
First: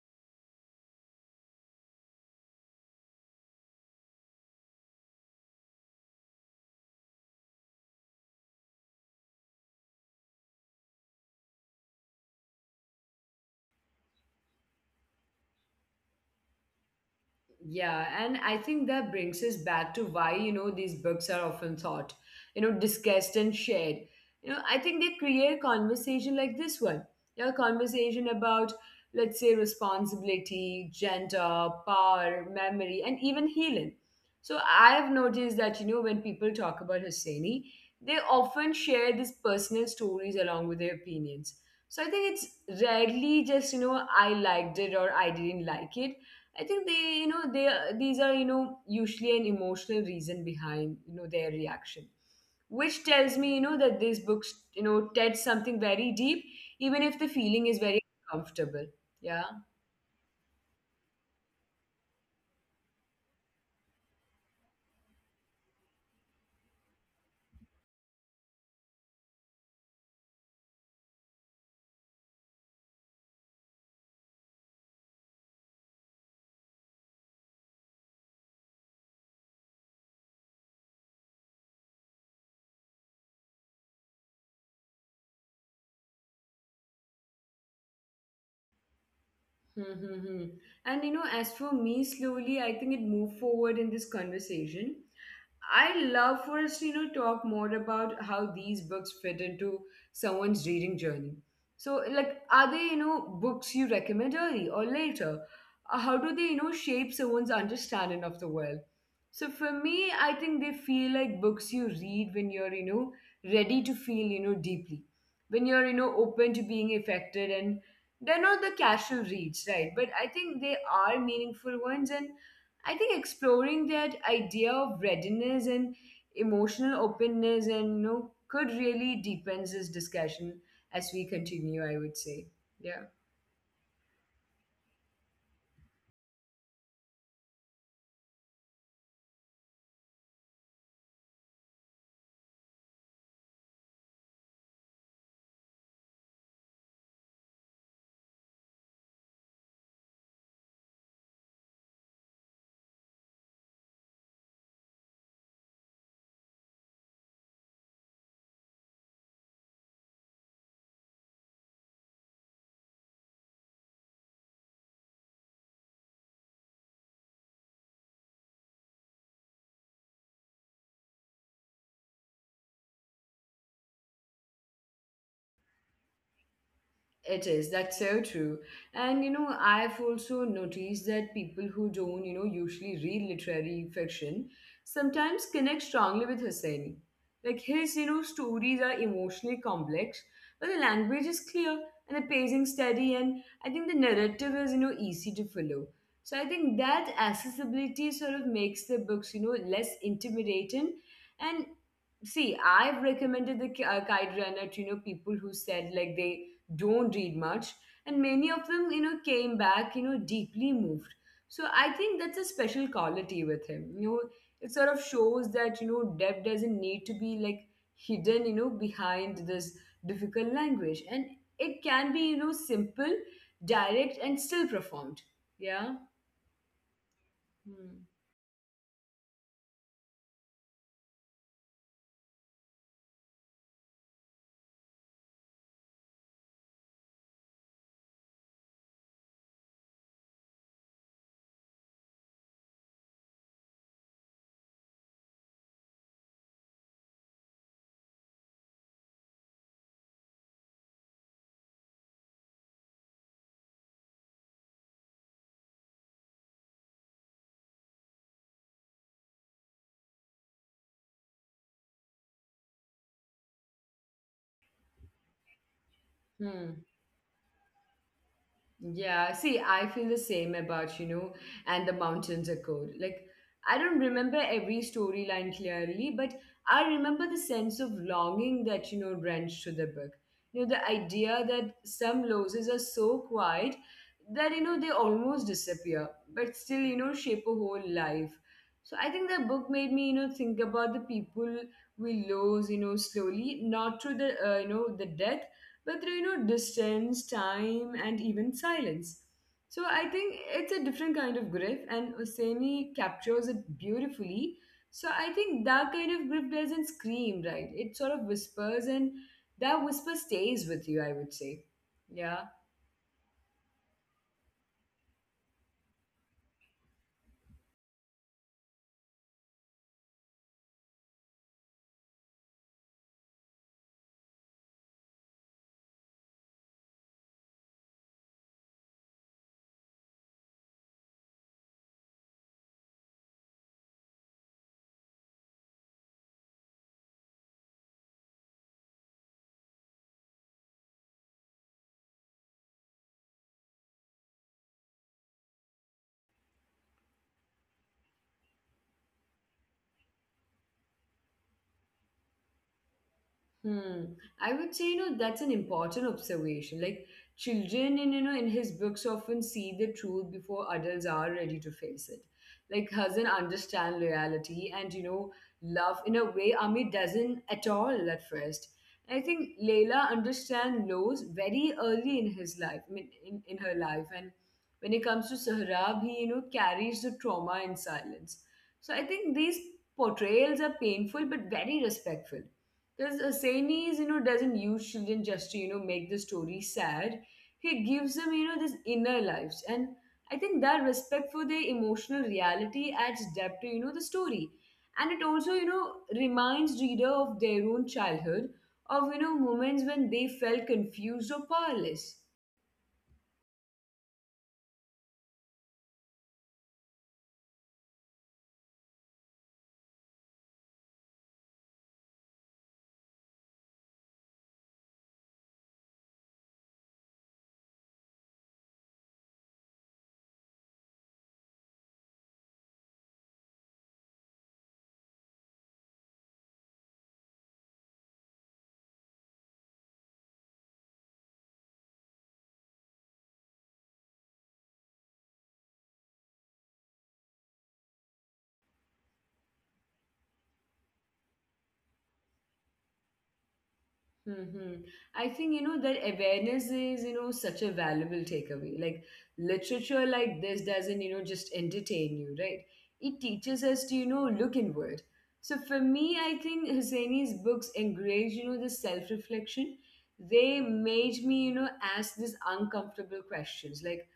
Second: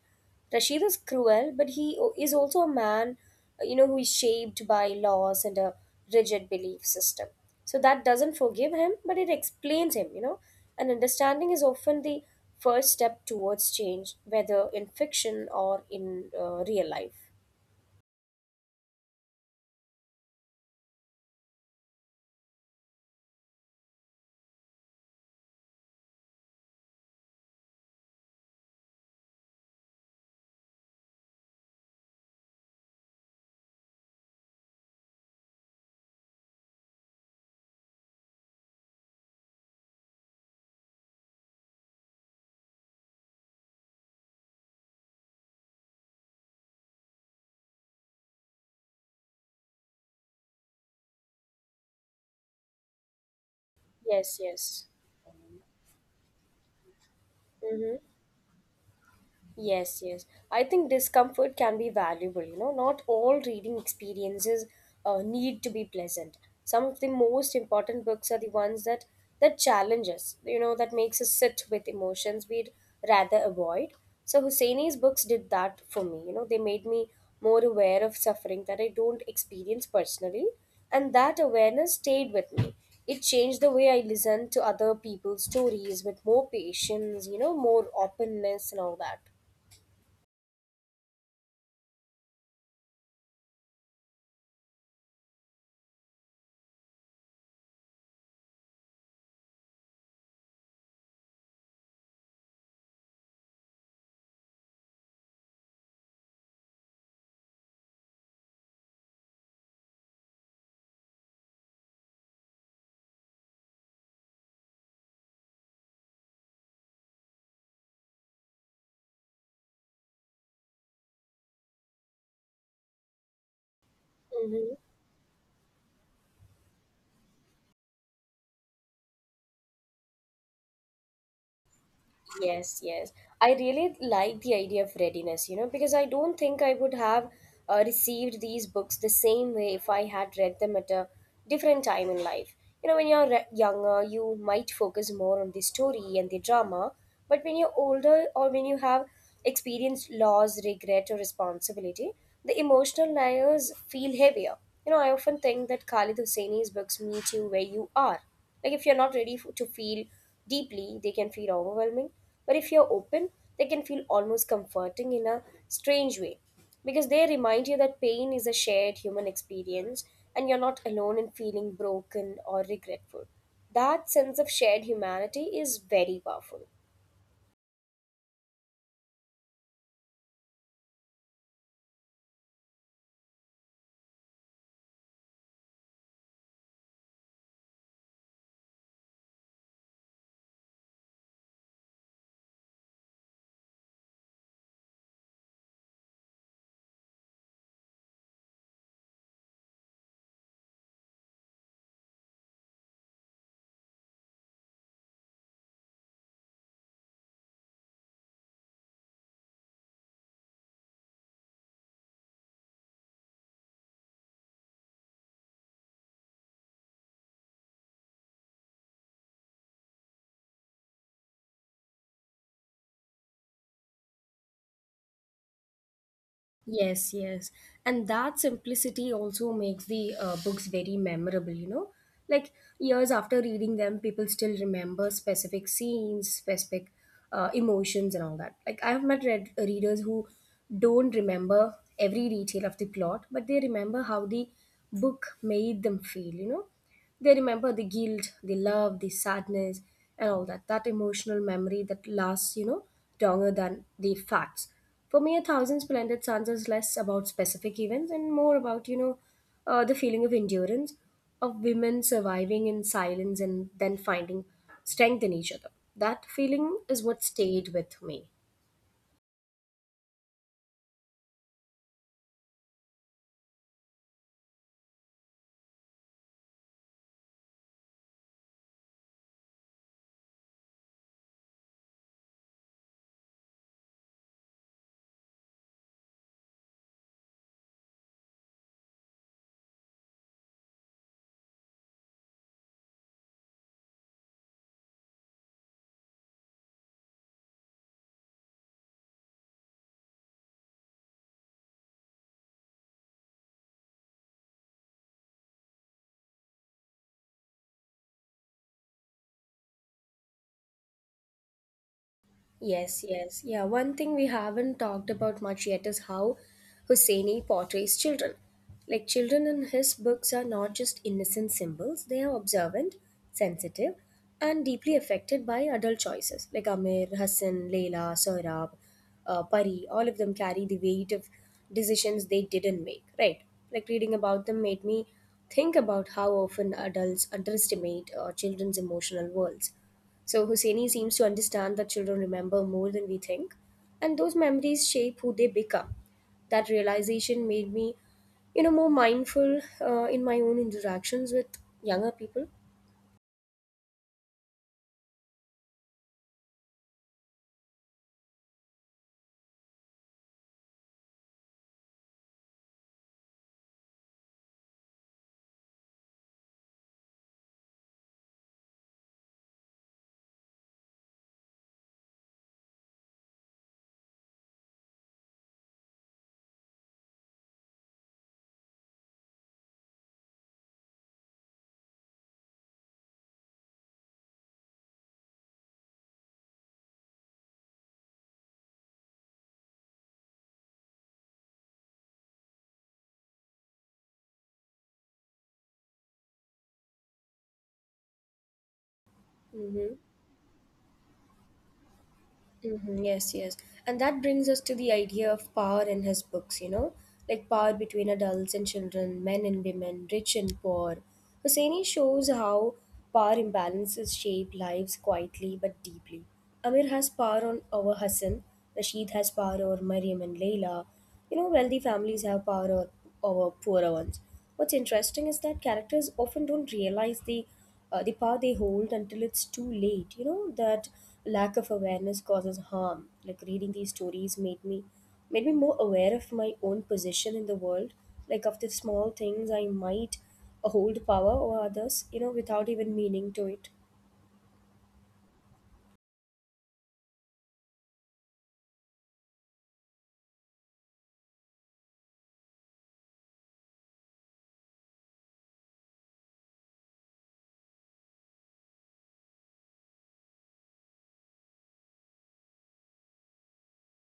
Rashid is cruel, but he is also a man, you know, who is shaped by laws and a rigid belief system. So that doesn't forgive him, but it explains him, you know. And understanding is often the first step towards change, whether in fiction or in real life.
Yeah, and I think that brings us back to why, these books are often thought, discussed and shared. I think they create conversation like this one. Conversation about, let's say, responsibility, gender, power, memory, and even healing. So I've noticed that, when people talk about Husseini, they often share these personal stories along with their opinions. So I think it's rarely just, I liked it or I didn't like it. I think they, you know, they are- these are, you know, usually an emotional reason behind, their reaction, which tells me,
Yes,
that these
yes.
books, touch something very deep, even if the
Mm-hmm.
feeling is very uncomfortable. Yeah.
Yes, yes. I think discomfort can be valuable. You know, not all reading experiences need to be pleasant. Some of the most important books are the ones that challenge us. You know, that makes us sit with emotions we'd rather avoid. So Husseini's books did that for me. You know, they made me more aware of suffering that I don't experience personally, and that awareness stayed with me. It changed the way I listened to other people's stories with more patience. You know, more openness and all that.
Mm-hmm. And as for me, slowly, I think it moved forward in this conversation. I love for us to, talk more about how these books fit into someone's reading journey. So, like, are they, books you recommend early or later? How do they, shape someone's understanding of the world? So, for me, I think they feel like books you read when you're, ready to feel, deeply, when you're, open to being affected, and they're not the casual reads, right? But I think they are meaningful ones. And I think exploring that
Mm-hmm.
idea of readiness and emotional openness and could really deepens this discussion as we continue, I would say.
Yes,
Yeah.
yes. I really like the idea of readiness, you know, because I don't think I would have received these books the same way if I had read them at a different time in life. You know, when you're younger, you might focus more on the story and the drama, but when you're older or when you have experienced loss, regret, or responsibility, the emotional layers feel heavier. You know, I often think that Khalid Hosseini's books meet you where you are. Like if you're not ready to feel deeply, they can feel overwhelming. But if you're open, they can feel almost comforting in a strange way, because they remind you that pain is a shared human experience and you're not alone in feeling broken or regretful. That sense of shared humanity is very powerful.
It is. That's so true. And I've also noticed that people who don't, usually read literary fiction sometimes connect strongly with Husseini. Like his, stories are emotionally complex, but the language is clear and the pacing steady, and I think the narrative is, easy to follow. So I think that accessibility sort of makes the books, less intimidating. And see, I've recommended the kite runner to people who said like they don't read much, and many of them came back deeply moved. So I think that's a special quality with him. It sort of shows that depth doesn't need to be like hidden behind this difficult language, and it can be simple, direct, and still performed. Yeah.
Yes, yes. And
Hmm.
that simplicity also makes the books very memorable, you know? Like years after reading them, people still remember specific scenes, specific emotions, and all that. Like I've met readers who don't remember every detail of the plot, but they remember how the book made them feel, you know? They remember the guilt, the love, the sadness, and all that. That emotional memory that lasts, you know, longer than the facts. For me, A Thousand Splendid Suns is less about specific events and more about, you know, the feeling of endurance, of women surviving in silence and then finding strength in each other. That
Hmm.
feeling is what stayed with me.
Yeah, see, I feel the same about, And the Mountains Are Cold. Like, I don't remember every storyline clearly, but I remember the sense of longing that, wrenched through the book. The idea that some losses are so quiet that, they almost disappear, but still, shape a whole life. So I think that book made me, think about the people we lose, slowly, not through the, the death, but through distance, time, and even silence. So I think it's a different kind of grief, and Oseni captures it beautifully. So I think that kind of grief doesn't scream, right? It sort of whispers, and that whisper stays with you, I would say. Yeah.
Yes, yes. Yeah, one thing we haven't talked about much yet is how Husseini portrays children. Like, children in his books are not just innocent symbols, they are observant, sensitive, and deeply affected by adult choices. Like Amir, Hassan, Leila, Sohrab, Pari, all of them carry the weight of decisions they didn't make, right? Like, reading about them made me think about how often adults underestimate children's emotional worlds. So Husseini seems to understand that children remember more than we think, and those memories shape who they become. That realization made me, you know, more mindful in my own interactions with younger people.
Hmm. I would say, that's an important observation. Like children in, in his books often see the truth before adults are ready to face it. Like Hazan understand loyalty and, love in a way Amit doesn't at all at first. I think Layla understand lows very early in his life, I mean, in her life. And when it comes to Sahrab, he, carries the trauma in silence. So I think these portrayals are painful but very respectful because Asenes, doesn't use children just to, make the story sad. He gives them, this inner lives. And I think that respect for their emotional reality adds depth to, the story. And it also, reminds reader of their own childhood, of, moments when they
Hmm.
felt confused or powerless.
Mm-hmm, yes, yes. And that brings us to the idea of power in his books, you know, like power between adults and children, men and women, rich and poor. Hosseini shows how power imbalances shape lives quietly but deeply. Amir has power on over Hassan, Rashid has power over Maryam and Layla, you know, wealthy families have power over poorer ones. What's interesting is that characters often don't realize the power they hold until it's too late. You know that lack of awareness causes harm. Like reading these stories made me more aware of my own position in the world. Like of the small things I might hold power over others. You know, without even meaning to it.
Mm-hmm. I think, that awareness is, such a valuable takeaway. Like, literature like this doesn't, just entertain you, right? It teaches us to, look inward. So for me, I think Husseini's books encourage, the self-reflection. They made me, ask these uncomfortable questions like,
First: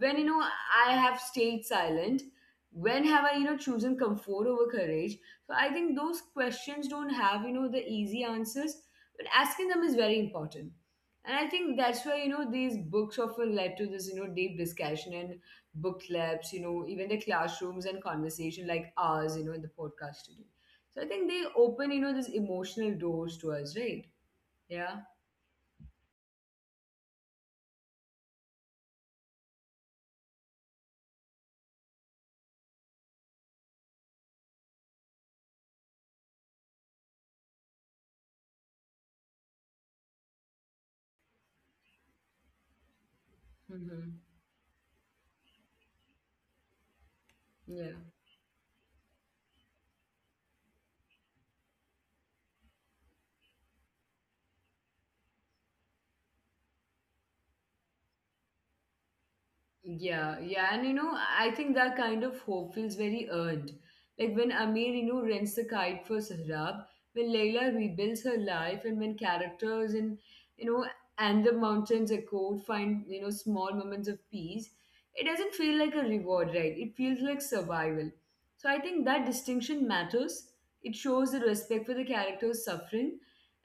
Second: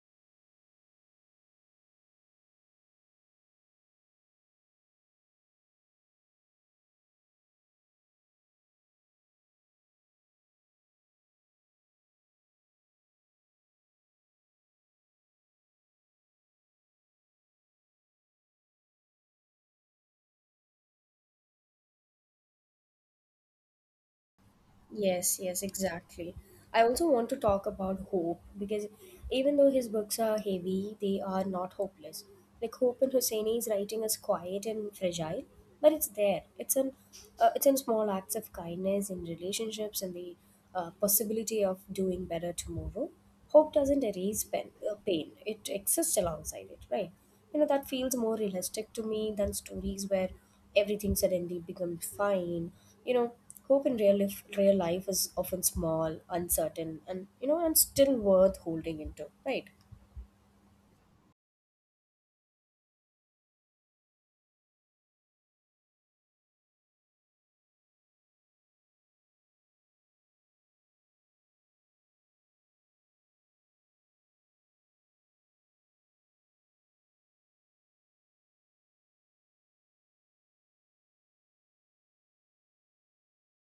when I have stayed silent, when have I chosen comfort over courage. So I think those questions don't have the easy answers, but asking them is very important. And I think that's why these books often led to this deep discussion and book clubs, even the classrooms and conversation like ours, in the podcast today. So I think they open these emotional doors to us, right? Yeah.
Yes, yes, exactly. I also want to talk about hope because even though his books are heavy, they are not hopeless. Like Hope in Hosseini's writing is quiet and fragile, but it's there. It's in small acts of kindness in relationships and the possibility of doing better tomorrow. Hope doesn't
Hmm.
erase pain. It exists alongside it, right? You know, that
Yeah.
feels more realistic to me than stories where everything suddenly becomes fine. You know, Hope in real life is often small, uncertain, and you know, and still worth holding into, right?
Yeah, and I think that kind of hope feels very earned. Like when Amir, rents the kite for Sahrab, when Layla rebuilds her life, and when characters and you know, And the Mountains Echo find small moments of peace. It doesn't feel like a reward, right? It feels like survival. So I think that distinction matters. It shows the respect for the character's suffering,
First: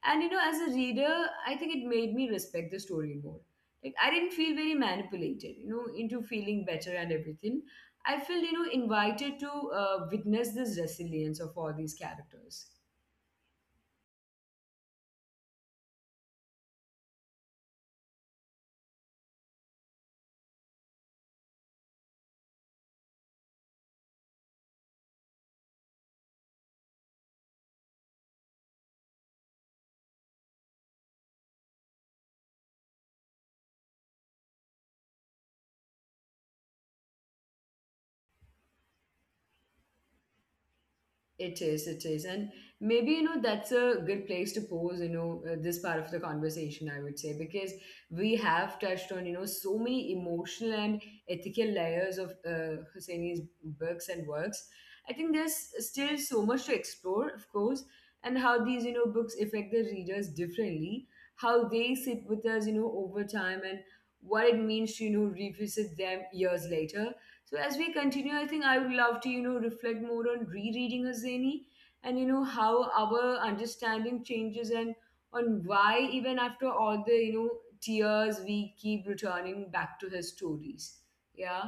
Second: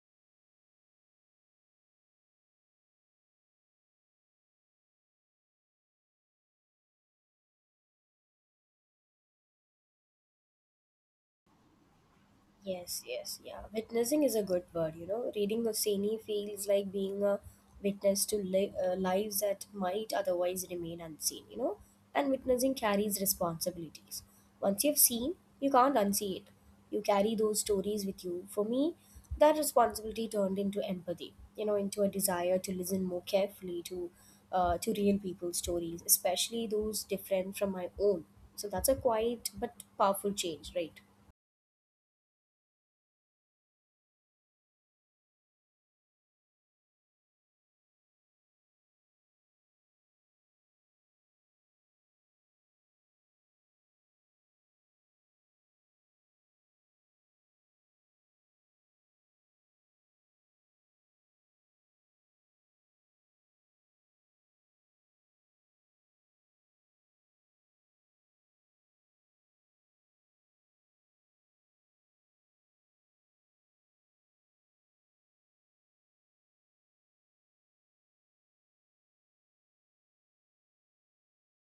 and as a reader, I think it made me respect the story more. Like I didn't feel very manipulated into feeling better and everything. I felt invited to witness this resilience of all these characters.
Yes, yes, yeah. Witnessing is a good word, you know. Reading Hosseini feels like being a witness to lives that might otherwise remain unseen, you know. And witnessing carries responsibilities. Once you've seen, you can't unsee it. You carry those stories with you. For me, that responsibility turned into empathy, you know, into a desire to listen more carefully to real people's stories, especially those different from my own. So that's a quiet but powerful change, right?
It is, it is. And maybe, that's a good place to pose, this part of the conversation, I would say, because we have touched on, so many emotional and ethical layers of Husseini's books and works. I think there's still so much to explore, of course, and how these, books affect the readers differently, how they sit with us, over time, and what it means to, revisit them years later. So as we continue, I think I would love to, reflect more on rereading Azeni, and how our understanding changes, and on why, even after all the, tears, we keep returning back to his stories. Yeah.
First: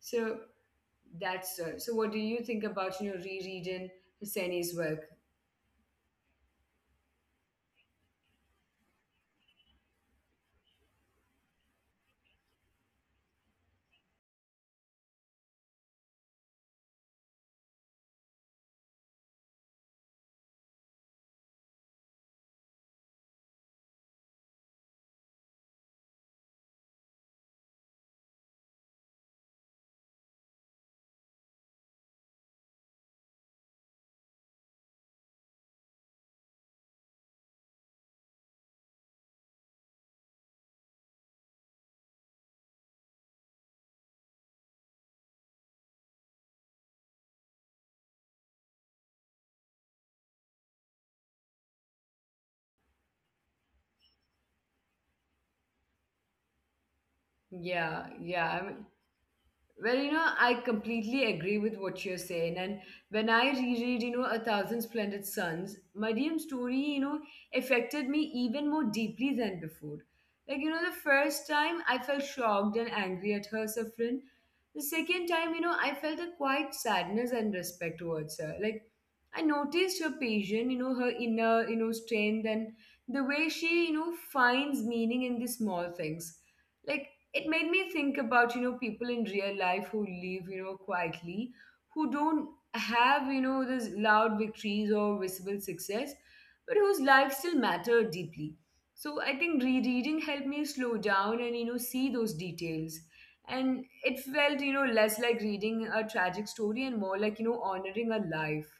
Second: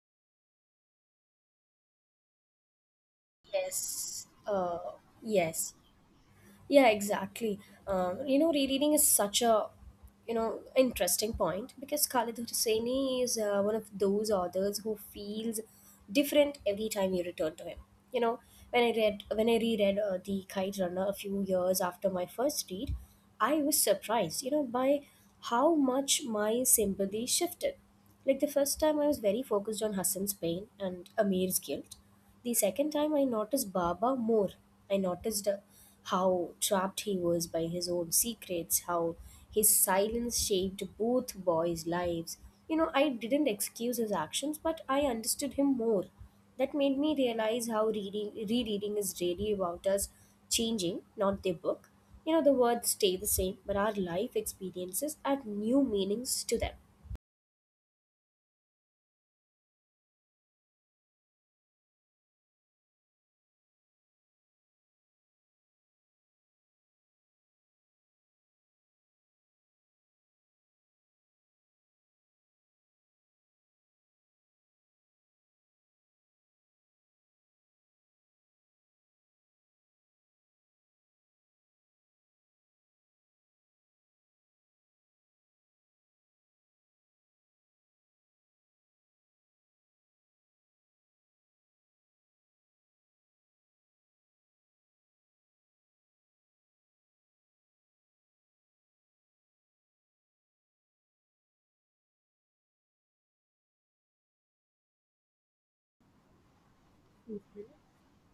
So that's so what do you think about, rereading
Yes.
Husseini's work?
Yes. Yeah, exactly. You know, rereading is such a, you know, interesting point because Khalid Hosseini is one of those authors who feels different every time you return to him. You know, when I reread The Kite Runner a few years after my first read, I was surprised, you know, by how much my sympathy shifted. Like the first time, I was very focused on Hassan's pain and Amir's guilt. The second time I noticed Baba more. I noticed how trapped he was by his own secrets, how his silence shaped both boys' lives. You know, I didn't excuse his actions, but I understood him more. That made me realize how reading rereading is really about us changing, not the book. You know, the words stay the same, but our life experiences add new meanings to them.
Yeah. I mean, well, I completely agree with what you're saying. And when I reread, A Thousand Splendid Suns, Mariam's story, affected me even more deeply than before. Like, the first time I felt shocked and angry at her suffering. The second time, I felt a quiet sadness and respect towards her. Like, I noticed her patience, her inner, strength, and the way she, finds meaning in the small things. Like, it made me think about people in real life who live quietly, who don't have those loud victories or visible success, but whose lives still matter deeply. So I think rereading helped me slow down and see those details, and it felt less like reading a tragic story and more like honoring a life.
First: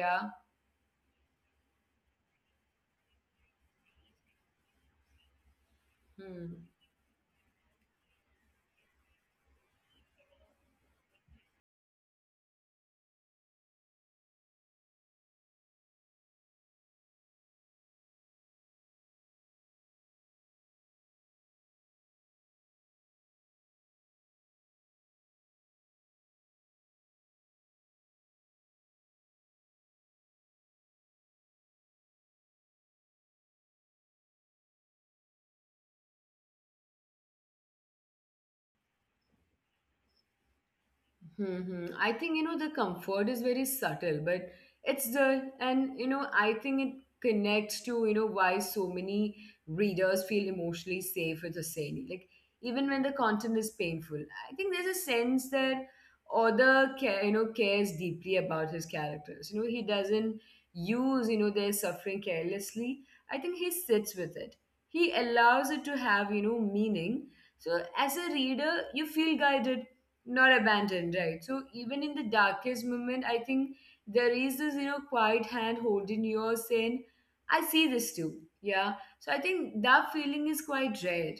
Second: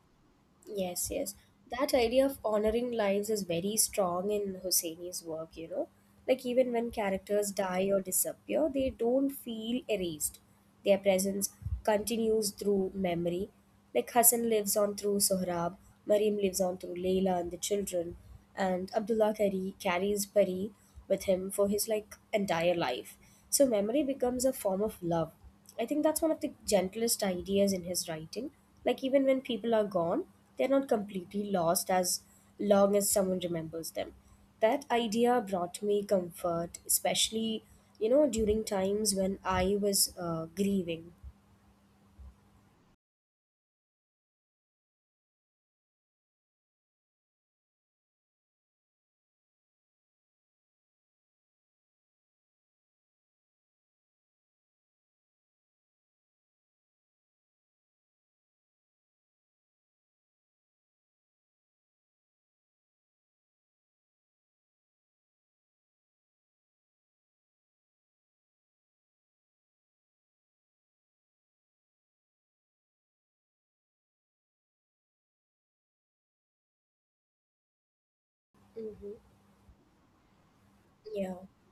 Yeah.
Yes, yes. That idea of honoring lives is very strong in Hosseini's work, you know. Like,
Hmm.
even when characters die or disappear, they don't feel erased. Their presence continues through memory. Like, Hassan lives on through Sohrab, Mariam lives on through Layla and the children, and Abdullah Kari carries Pari with him for his, like, entire life. So, memory becomes a form of love. I think that's one of the gentlest ideas in his writing. Like, even when people are gone, they're not completely lost as long as someone remembers them. That idea brought me comfort, especially, you know, during times when I was grieving.
Hmm. I think, the comfort is very subtle, but it's there. And, I think it connects to, why so many readers feel emotionally safe with Hosseini. Like, even when the content is painful, I think there's a sense that author, cares deeply about his characters. You know, he doesn't use, their suffering carelessly. I think he sits with it. He allows it to have, meaning. So as a reader, you feel guided, not abandoned, right? So even in the darkest moment, I think there is this quiet hand holding yours saying, I see this too. Yeah. So I think that feeling is quite
Yeah.
rare.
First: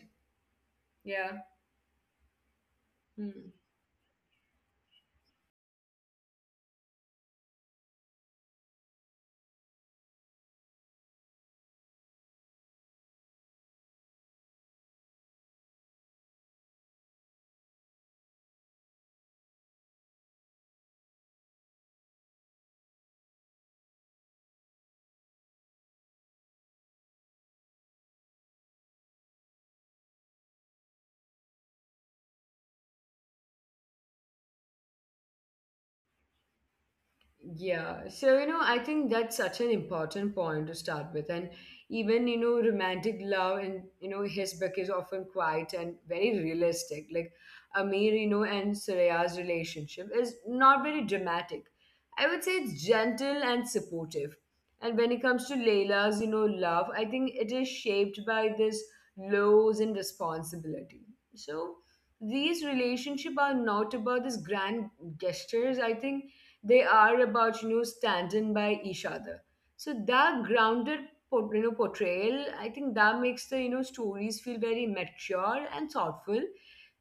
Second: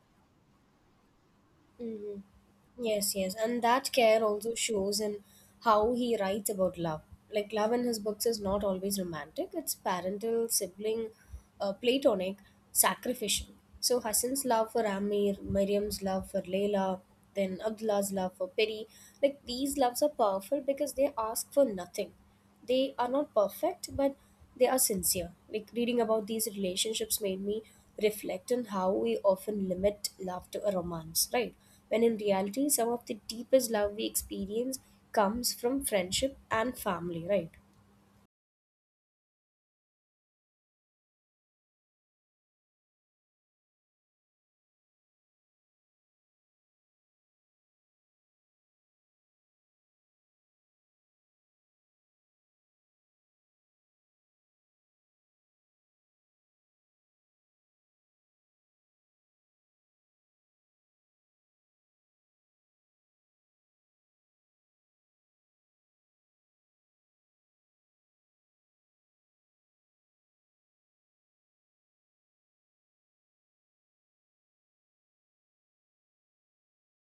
Yeah.
Hmm. Yes, yes.
Hmm.
And that care also shows in how he writes about love. Like, love in his books is not always romantic, it's parental, sibling, platonic, sacrificial. So, Hassan's love for Amir, Miriam's love for Layla, then Abdullah's love for Peri, like, these loves are powerful because they ask for nothing. They are not perfect, but they are sincere. Like reading about these relationships made me reflect on how we often limit love to a romance, right? When in reality some of the deepest love we experience comes from friendship and family, right?
Yeah, so I think that's such an important point to start with. And even, romantic love and his book is often quiet and very realistic. Like Amir, and Suraya's relationship is not very dramatic. I would say it's gentle and supportive. And when it comes to Layla's, love, I think it is shaped by this lows and responsibility. So these relationships are not about these grand gestures, I think they are about standing by each other. So that grounded portrayal, I think that makes the stories feel very mature and thoughtful.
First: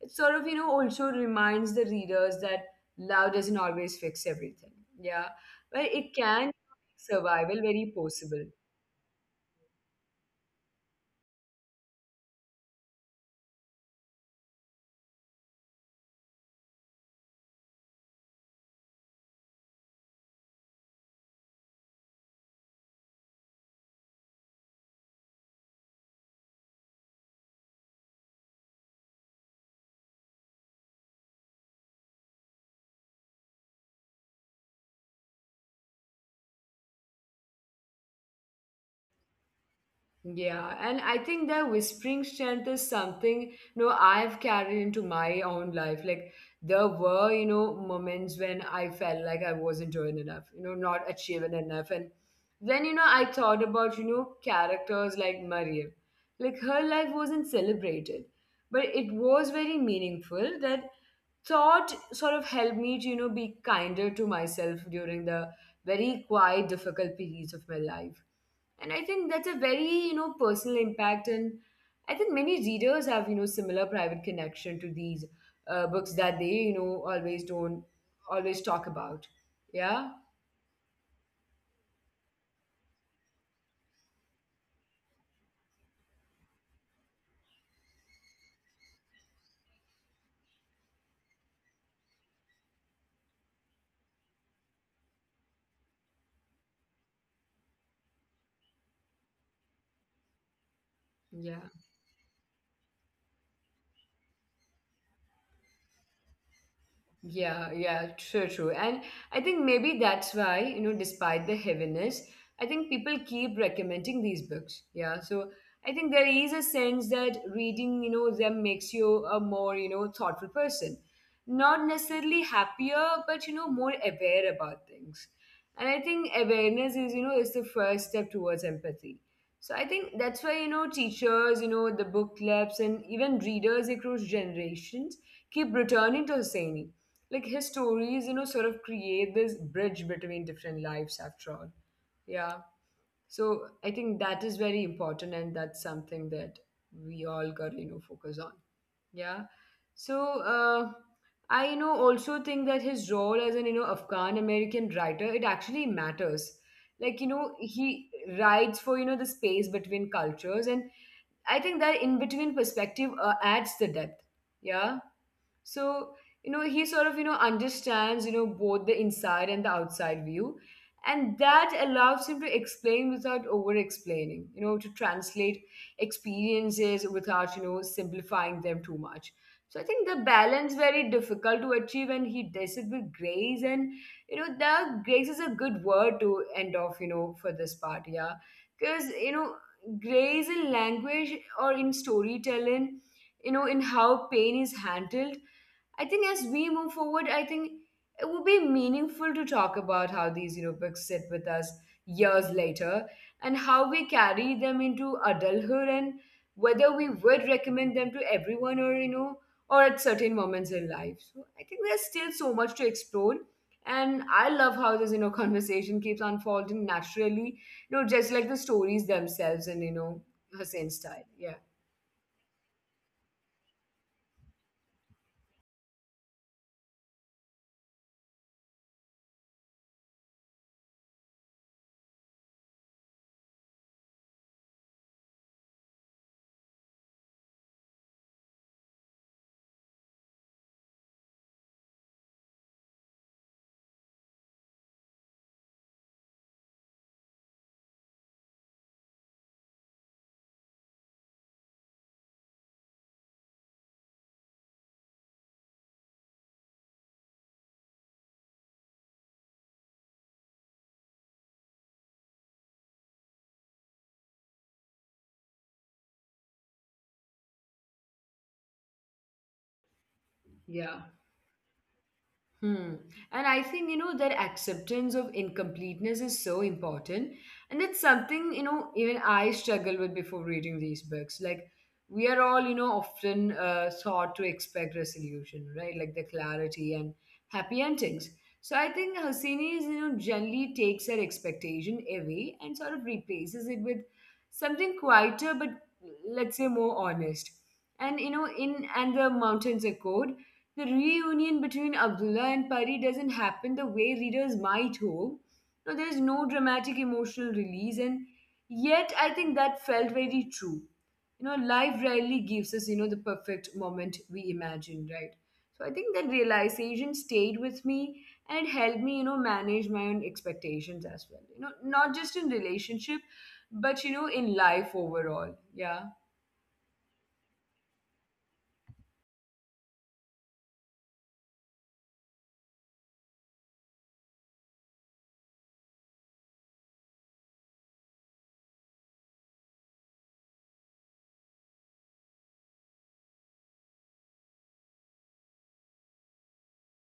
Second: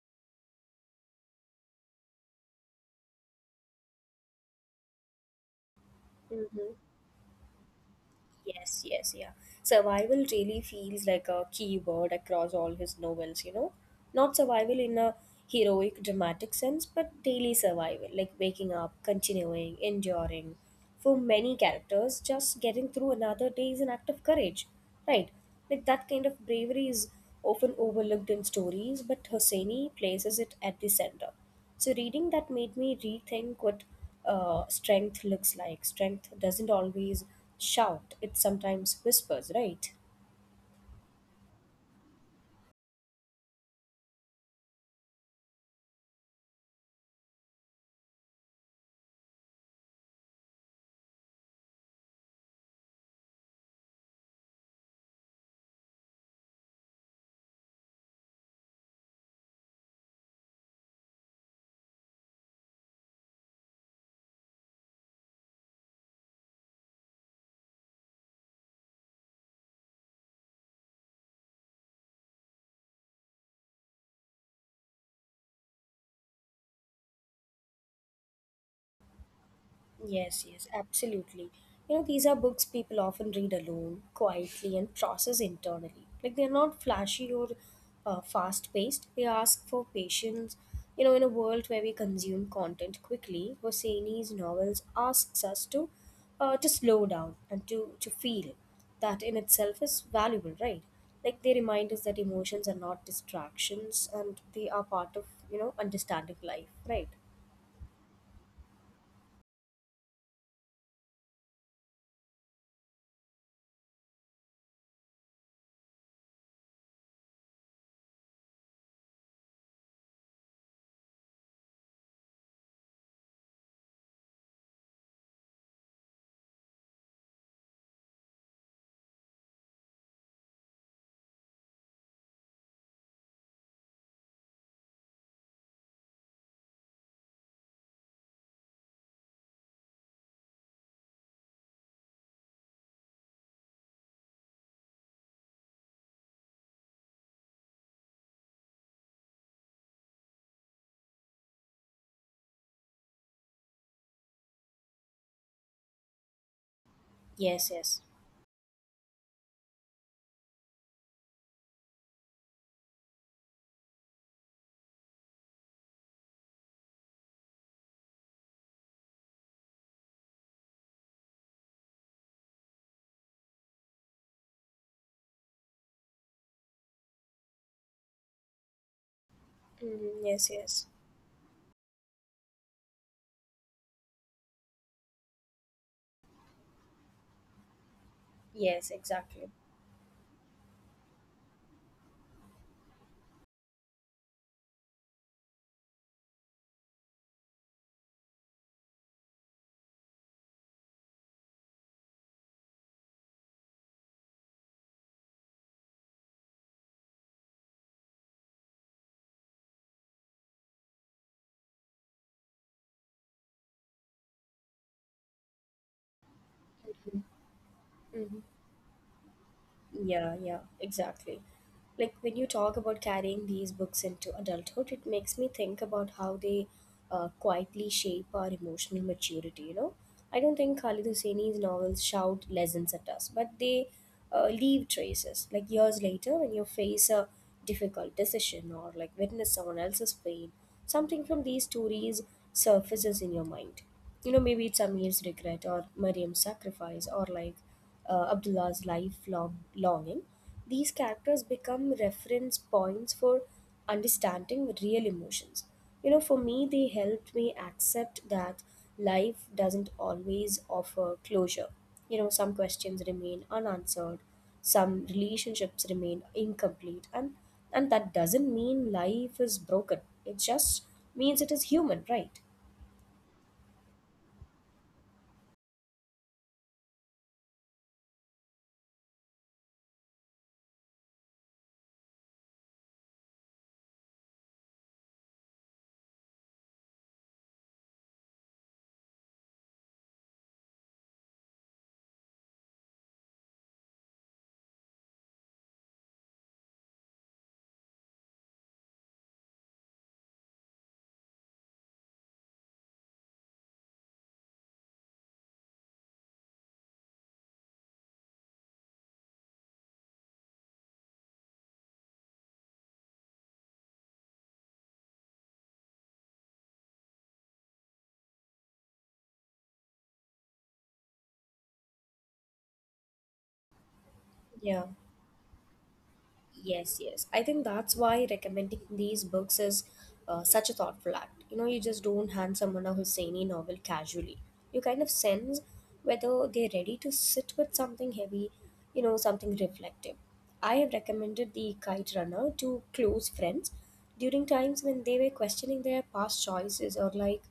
It sort of also reminds the readers that love doesn't always fix everything, yeah, but it can make
Hmm.
survival very possible.
Yes, yes, yeah. Survival really feels like a key word across all his novels, you know? Not survival in a heroic, dramatic sense, but daily survival, like waking up, continuing, enduring. For many characters, just getting through another day is an act of courage, right? Like that kind of bravery is often overlooked in stories, but Hosseini places it at the center. So reading that made me rethink what strength looks like. Strength doesn't always shout; it sometimes whispers, right?
Yeah, and I think that whispering strength is something, I've carried into my own life. Like there were, moments when I felt like I wasn't doing enough, not achieving enough. And then, I thought about, characters like Maria. Like her life wasn't celebrated, but it was very meaningful. That thought sort of helped me to, be kinder to myself during the very quiet, difficult periods of my life. And I think that's a very, personal impact. And I think many readers have, similar private connection to these books that they, you know, always don't always talk about. Yeah.
Yes, yes, absolutely. You know, these are books people often read alone, quietly, and process internally. Like, they're not flashy or fast paced. They ask for patience. You know, in a world where we consume content quickly, Hosseini's novels asks us to slow down and to feel. That in itself is valuable, right? Like, they
Yeah.
remind us that emotions are not distractions and they are part of, you know, understanding life, right?
Yeah, yeah, true, true. And I think maybe that's why, despite the heaviness, I think people keep recommending these books. Yeah. So I think there is a sense that reading, them makes you a more, thoughtful person. Not necessarily happier, but, more aware about things. And I think awareness is, is the first step towards empathy. So I think that's why, teachers, the book clubs and even readers across generations keep returning to Hosseini. Like his stories sort of create this bridge between different lives after all. Yeah. So I think that is very important, and that's something that we all got focus on. Yeah. So uh, I also think that his role as an Afghan American writer, it actually matters. Like
Yes,
he
yes.
writes for the space between cultures. And I think that in between perspective adds the depth. Yeah. So he sort of understands both the inside and the outside view, and that allows him to explain without over explaining, to translate experiences without simplifying them too much. So I think the
Mhm, yes,
balance
yes.
very difficult to achieve, and he does it with grace. And the grace is a good word to end off for this part. Yeah.
Yes,
Because
exactly.
grace in language or in storytelling, in how pain is handled. I think as we move forward, I think it would be meaningful to talk about how these, books sit with us years later, and how we carry them into adulthood, and whether we would recommend them to everyone or, or at certain moments in life. So I think there's still so much to explore. And I love how this, conversation keeps unfolding naturally, just
Mhm.
like the stories themselves. And,
Yeah, yeah,
Hussein style.
exactly.
Yeah.
Like when you talk about carrying these books into adulthood, it makes me think about how they quietly shape our emotional maturity, you know? I don't think Khalid Hosseini's novels shout lessons at us, but they leave traces. Like years later, when you face a difficult decision or like witness someone else's pain, something from these stories surfaces in your mind. You know, maybe it's Amir's regret or Mariam's sacrifice or like Abdullah's lifelong longing, these characters become reference points for understanding real emotions. You know, for me, they helped me accept that life doesn't always offer closure. You know, some questions remain unanswered, some relationships remain incomplete, and that doesn't mean life is broken. It just
Yeah.
means it is human, right?
Hmm. And I think, that acceptance of incompleteness is so important. And that's something, even I struggle with before reading these books. Like, we are all, you know, often taught to expect resolution, right? Like the clarity and happy endings. So I think Hosseini is, generally takes her expectation away and sort of replaces it with something quieter, but let's say more honest. And, in And the Mountains are Code, the reunion between Abdullah and Pari doesn't happen the way readers might hope. No, there's no dramatic emotional release, and yet I think that felt very true. You know, life rarely gives us, the perfect moment we imagine, right? So I think that realization stayed with me, and it helped me, manage my own expectations as well. You know, not just in relationship, but
Yeah.
in life overall. Yeah.
Yes, yes. I think that's why recommending these books is such a thoughtful act. You know, you just don't hand someone a Husseini novel casually. You kind of sense whether they're ready to sit with something heavy, you know, something reflective. I have recommended The Kite Runner to close friends during times when they were questioning their past choices or like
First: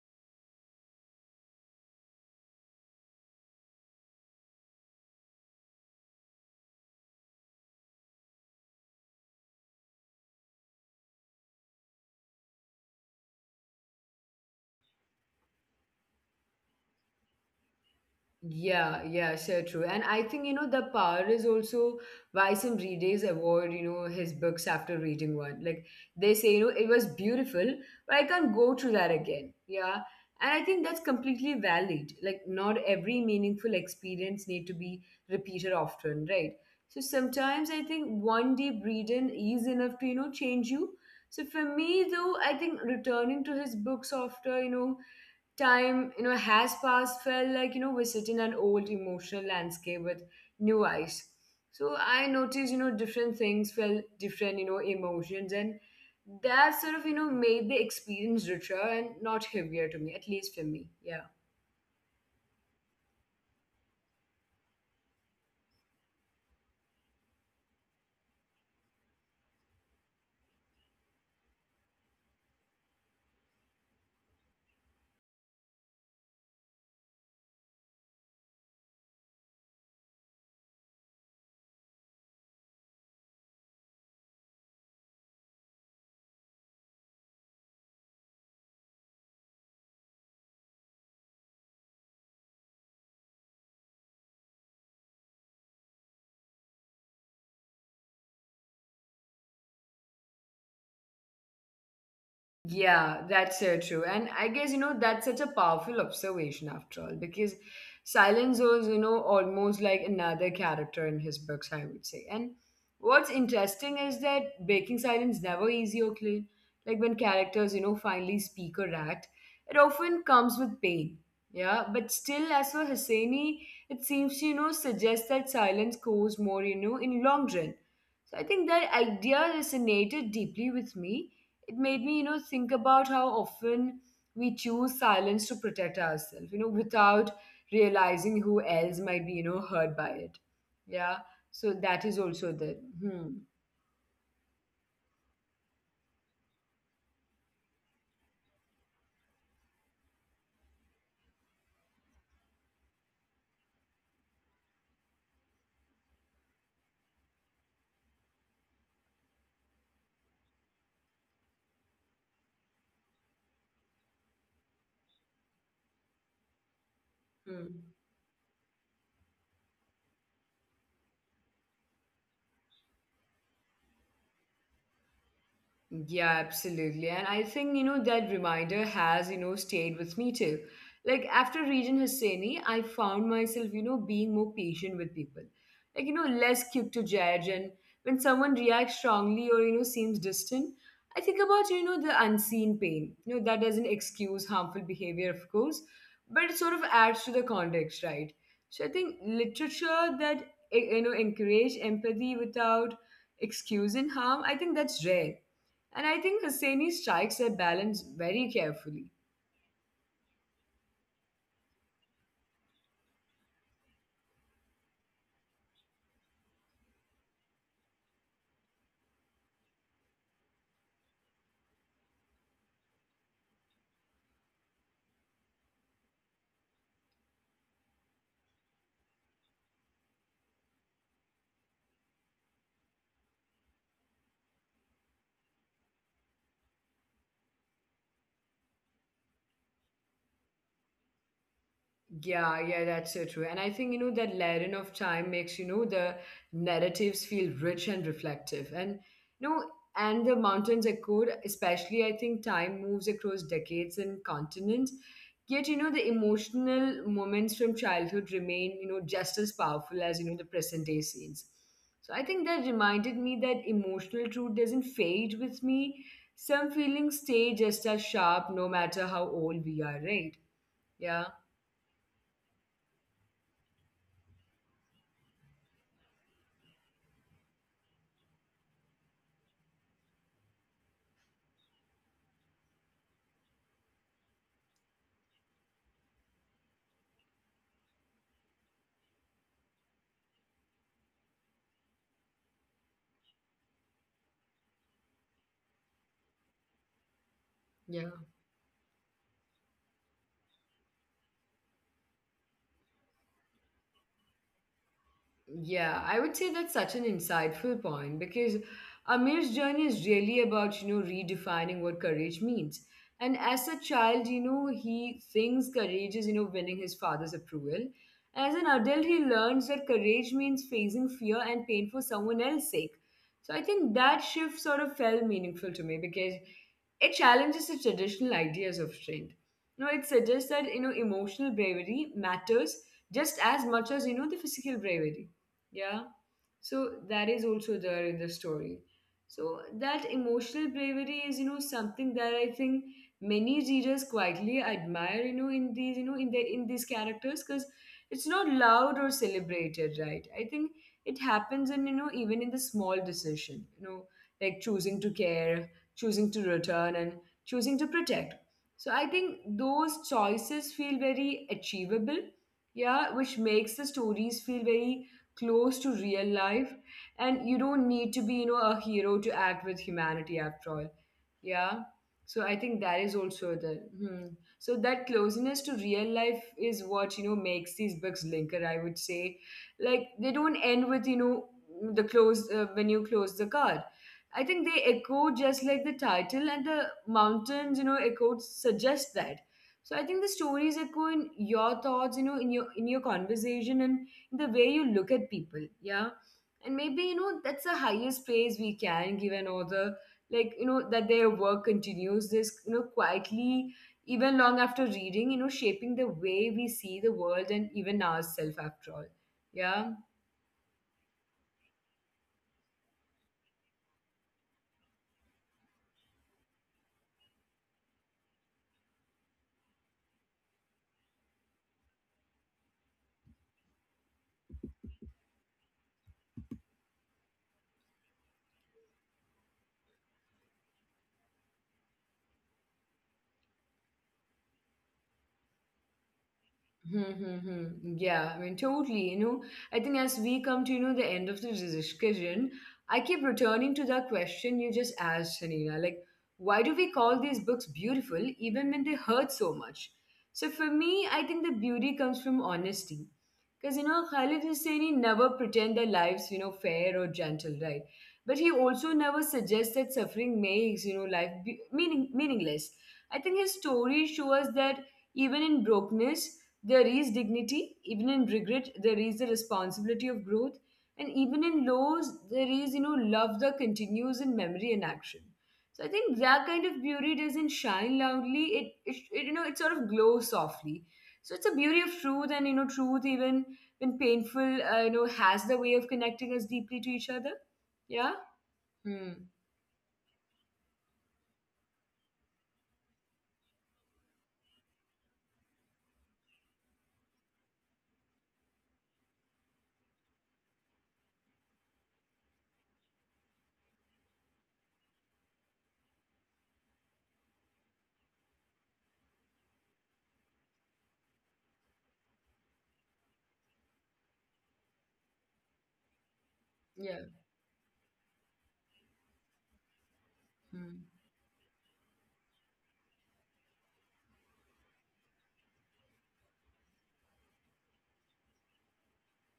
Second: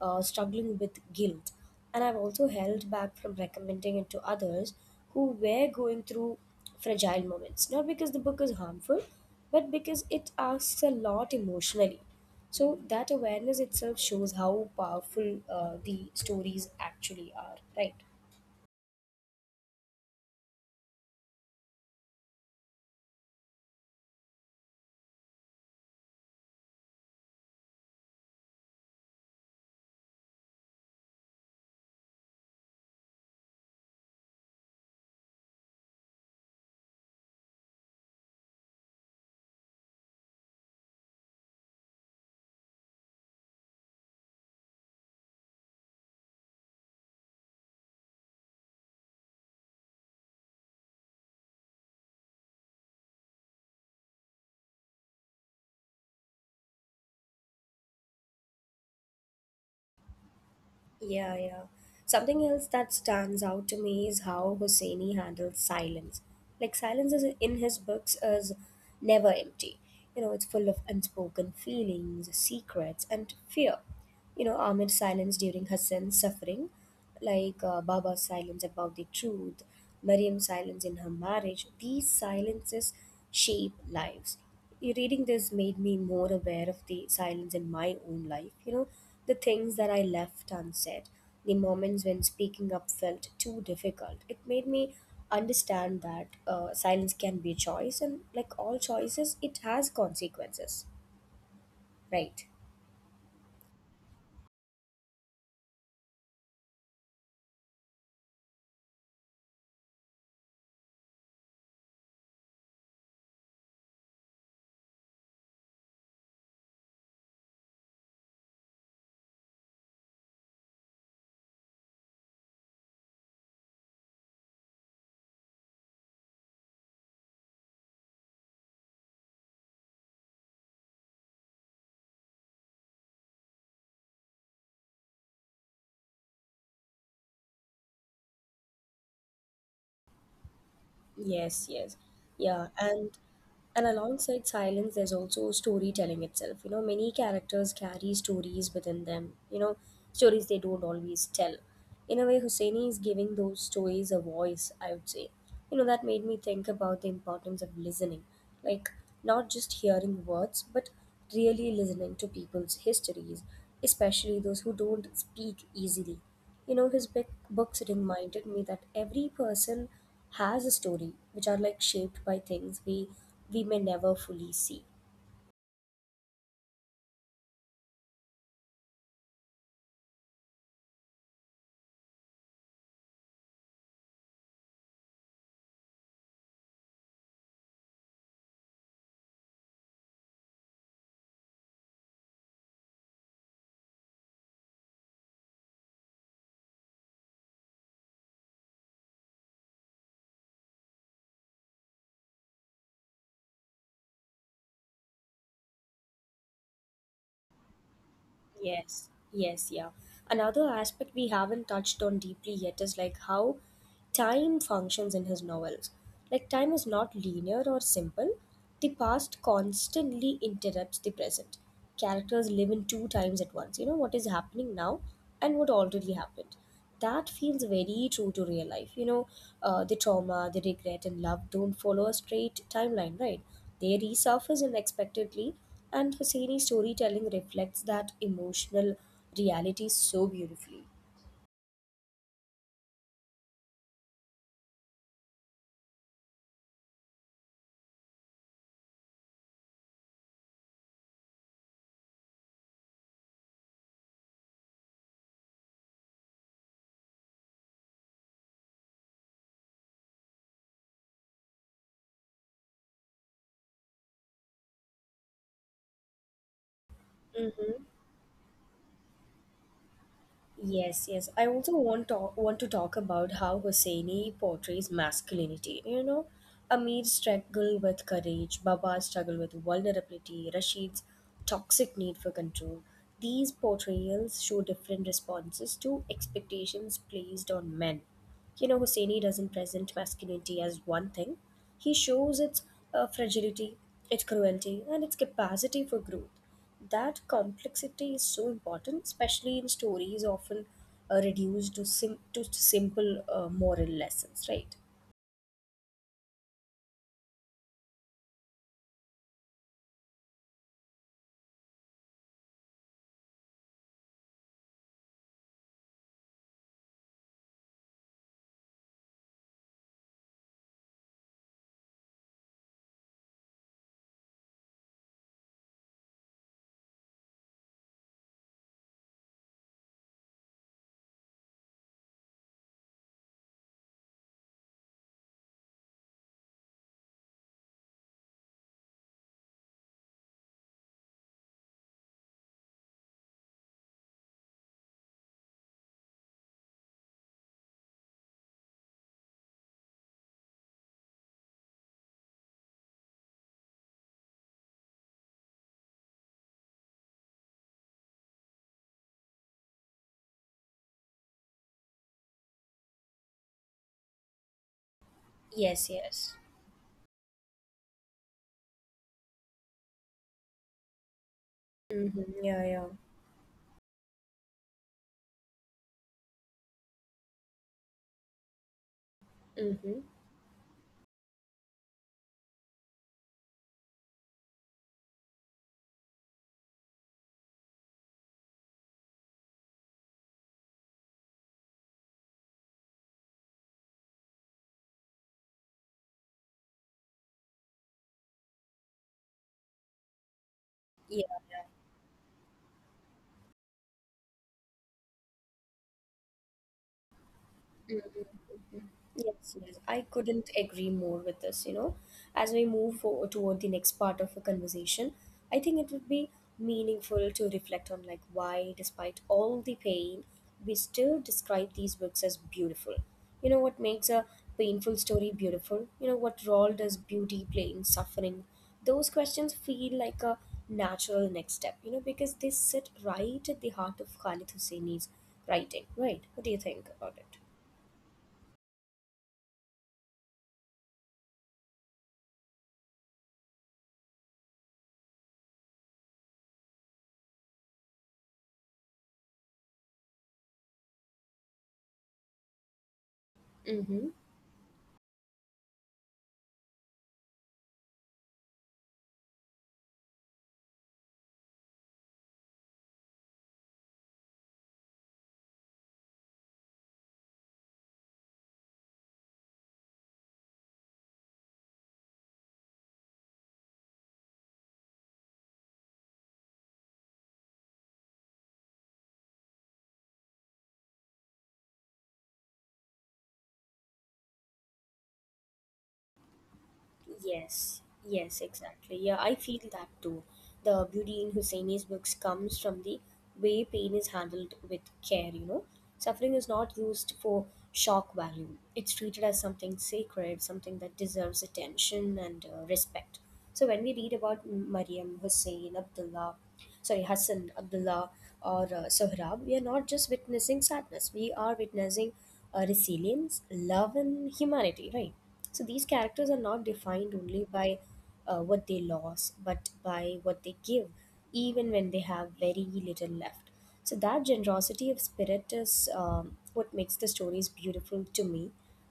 uh, struggling with guilt. And I've also held back from recommending it to others who were going through fragile moments, not because the book is harmful, but because it asks a lot emotionally. So that awareness itself shows how powerful the stories actually are, right?
Yeah, yeah, so true. And I think, the power is also why some readers avoid, his books after reading one. Like they say, it was beautiful, but I can't go through that again. Yeah. And I think that's completely valid. Like not every meaningful experience need to be repeated often, right? So sometimes I think one deep reading is enough to, change you. So for me though, I think returning to his books after, time has passed felt like we're sitting an old emotional landscape with new eyes. So I noticed different things felt different, emotions. And that sort of made the experience richer and not heavier to me, at least for me. Yeah.
Yeah, yeah. Something else that stands out to me is how Hosseini handles silence. Like silence is in his books is never empty. You know, it's full of unspoken feelings, secrets, and fear. You know, Amir's silence during Hassan's suffering, like Baba's silence about the truth, Mariam's silence in her marriage, these silences shape lives. You Reading this made me more aware of the silence in my own life, you know, the things that I left unsaid, the moments when speaking up felt too difficult. It made me understand that silence can be a choice, and like all choices, it has consequences, right?
Yeah, that's so true. And I guess, that's such a powerful observation after all, because silence was, almost like another character in his books, I would say. And what's interesting is that breaking silence never easy or clean. Like when characters, finally speak or act, it often comes with pain. Yeah, but still, as for Husseini, it seems to, suggest that silence goes more, in long run. So I think that idea resonated deeply with me. It made me, think about how often we choose silence to protect ourselves, without realizing who else might be, hurt by it. Yeah. So
Yes,
that is
yes.
also there.
Yeah, and
Hmm.
alongside silence there's also storytelling itself. You know, many characters carry stories within them, you know, stories they don't always tell. In a way, Husseini is giving those stories a voice, I would say. You know, that made me think about the importance of listening. Like not just hearing words, but really listening to people's histories, especially those who don't speak easily. You know, his big
Hmm.
books reminded me that every person has a story which are like shaped by things we may never fully see.
Yeah, absolutely. And I think, that reminder has, stayed with me too. Like after reading Husseini, I found myself, being more patient with people. Like, less quick to judge. And when someone reacts strongly or, seems distant, I think about, the unseen pain. You know, that doesn't excuse harmful behavior, of course, but it sort of adds to the context, right? So I think literature that, encourage empathy without excusing harm, I think that's rare. And I think Hosseini strikes a balance very carefully.
Yes, yes, yeah. Another aspect we haven't touched on deeply yet is like how time functions in his novels. Like time is not linear or simple. The past constantly interrupts the present. Characters live in two times at once. You know, what is happening now and what already happened. That feels very true to real life. You know, the trauma, the regret, and love don't follow a straight timeline, right? They resurface unexpectedly and Hosseini storytelling reflects that emotional reality so beautifully.
Yeah, yeah, that's so true. And I think, that layering of time makes, the narratives feel rich and reflective. And, you know, and the mountains echoed, especially, I think time moves across decades and continents. Yet, the emotional moments from childhood remain, just as powerful as, the present day scenes. So I think that reminded me that emotional truth doesn't fade with me. Some feelings stay just as sharp
Mm-hmm.
no matter how old we are, right? Yeah,
Yes, yes. I also want to talk about how Hosseini portrays masculinity. You know, Amir struggle with courage, Baba struggle with vulnerability, Rashid's toxic need for control. These portrayals show different responses to expectations placed on men. You know, Hosseini doesn't present masculinity as one thing. He shows its fragility, its cruelty, and its capacity for growth. That
yeah.
complexity is so important, especially in stories often reduced to simple moral lessons, right?
Yeah, I would say that's such an insightful point because Amir's journey is really about, redefining what courage means. And as a child, he thinks courage is, winning his father's approval. As an adult, he learns that courage means facing fear and pain for someone else's sake. So I think that shift sort of felt meaningful to me because it challenges the traditional ideas of strength. You know, it suggests that, emotional bravery matters just as much as, the physical bravery. Yeah. So that is also there in the story. So that emotional bravery is, something that I think many readers quietly admire, in the in these characters, because it's not loud or celebrated, right? I think it happens in, even in the small decision, like choosing to care, choosing to return, and choosing to protect. So I think those choices feel very achievable, yeah, which makes the stories feel very close to
Yes,
real
yes.
life. And you don't need to be a hero to act with humanity after all. Yeah. So I
Mm-hmm.
think that is
Yeah, yeah.
also the. Hmm. So that closeness to real life is what makes these books linger, I would say. Like they don't
Mm-hmm.
end with you know the close when you close the card. I think they echo just like the title, and the mountains echo suggest that. So I think the stories echo in your thoughts, in your conversation and the way you look at people. Yeah. And maybe that's the highest praise we can give an author, like that their work
Yeah,
continues
yeah.
this quietly, even long after reading, shaping the way we see the world and even ourselves after
Mm-hmm.
all. Yeah.
Yes, yes, I couldn't agree more with this. You know, as we move forward toward the next part of the conversation, I think it would be meaningful to reflect on like why, despite all the pain, we still describe these books as beautiful. You know, what makes a painful story beautiful? You know, what role does beauty play in suffering? Those questions feel like a natural next step. You know, because they sit right at the heart of Khalid Hosseini's writing. Right? What do you think about it?
Mm-hmm. Yeah, I mean, totally. You know, I think as we come to, the end of the discussion, I keep returning to that question you just asked, Hanina. Like, why do we call these books beautiful even when they hurt so much? So for me, I think the beauty comes from honesty. Because, Khalid
Mm-hmm.
Hosseini never pretend their lives, fair or gentle, right? But he also never suggests that suffering makes, meaningless. I think his stories show us that even in brokenness, there is dignity, even in regret, there is the responsibility of growth, and even in lows, there is, love that continues in memory and action. So I think that kind of beauty doesn't shine loudly. It sort of glows softly. So it's a beauty of truth, and truth even when painful, has the way of connecting us deeply to each other. Yeah.
Yes, yes,
Hmm.
exactly. Yeah, I feel that too. The beauty in Husseini's books comes from the way pain is handled with care, you know. Suffering is not used for shock value, it's treated as something sacred, something that deserves attention and respect. So when we read about Mariam, Hussein, Abdullah, sorry, Hassan, Abdullah, or Sohrab, we are not just witnessing sadness, we are witnessing resilience, love, and humanity, right? So these characters are
Yeah.
not defined only by what they lost, but by
Hmm.
what they give, even when they have very little left. So that generosity of spirit is what makes the stories beautiful to me.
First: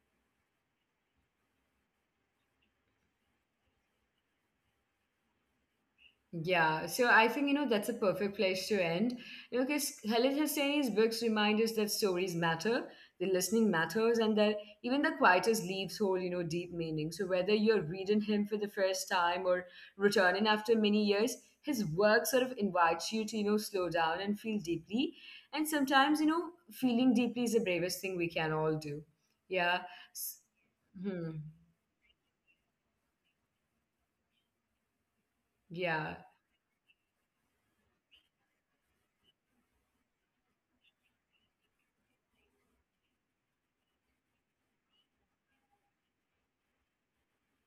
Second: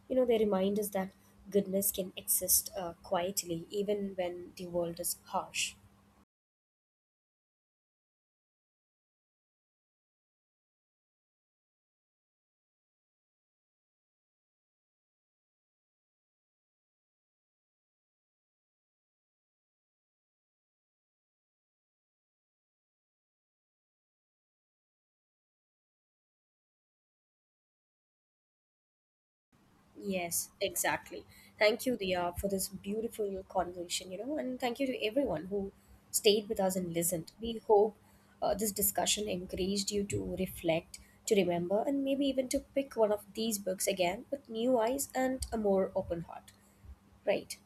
You know, they remind us that goodness can exist quietly, even when the world is harsh.
Yeah, so I think that's a perfect place to end. You know, because Khalid Hosseini's books remind us that stories matter, the listening matters, and that even the quietest leaves hold deep meaning. So whether you're reading him for the first time or returning after many years, his work sort of invites you to slow down and feel deeply. And sometimes feeling deeply is the bravest thing we can all do. Yeah. S-
Yes, exactly.
Hmm.
Thank you, Dia, for this beautiful conversation, you know, and thank you to everyone who
Yeah.
stayed with us and listened. We hope this discussion encouraged you to reflect, to remember, and maybe even to pick one of these books again with new eyes and a more open heart. Right.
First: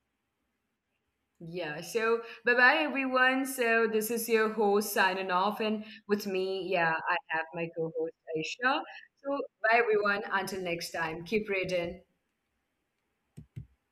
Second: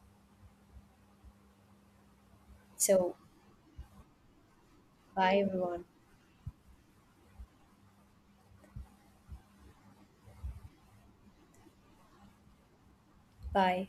Yeah, so bye bye
So,
everyone. So this is your host signing
bye,
off, and
everyone.
with me, yeah, I have my co host Aisha. So bye everyone. Until next time, keep reading.
Bye.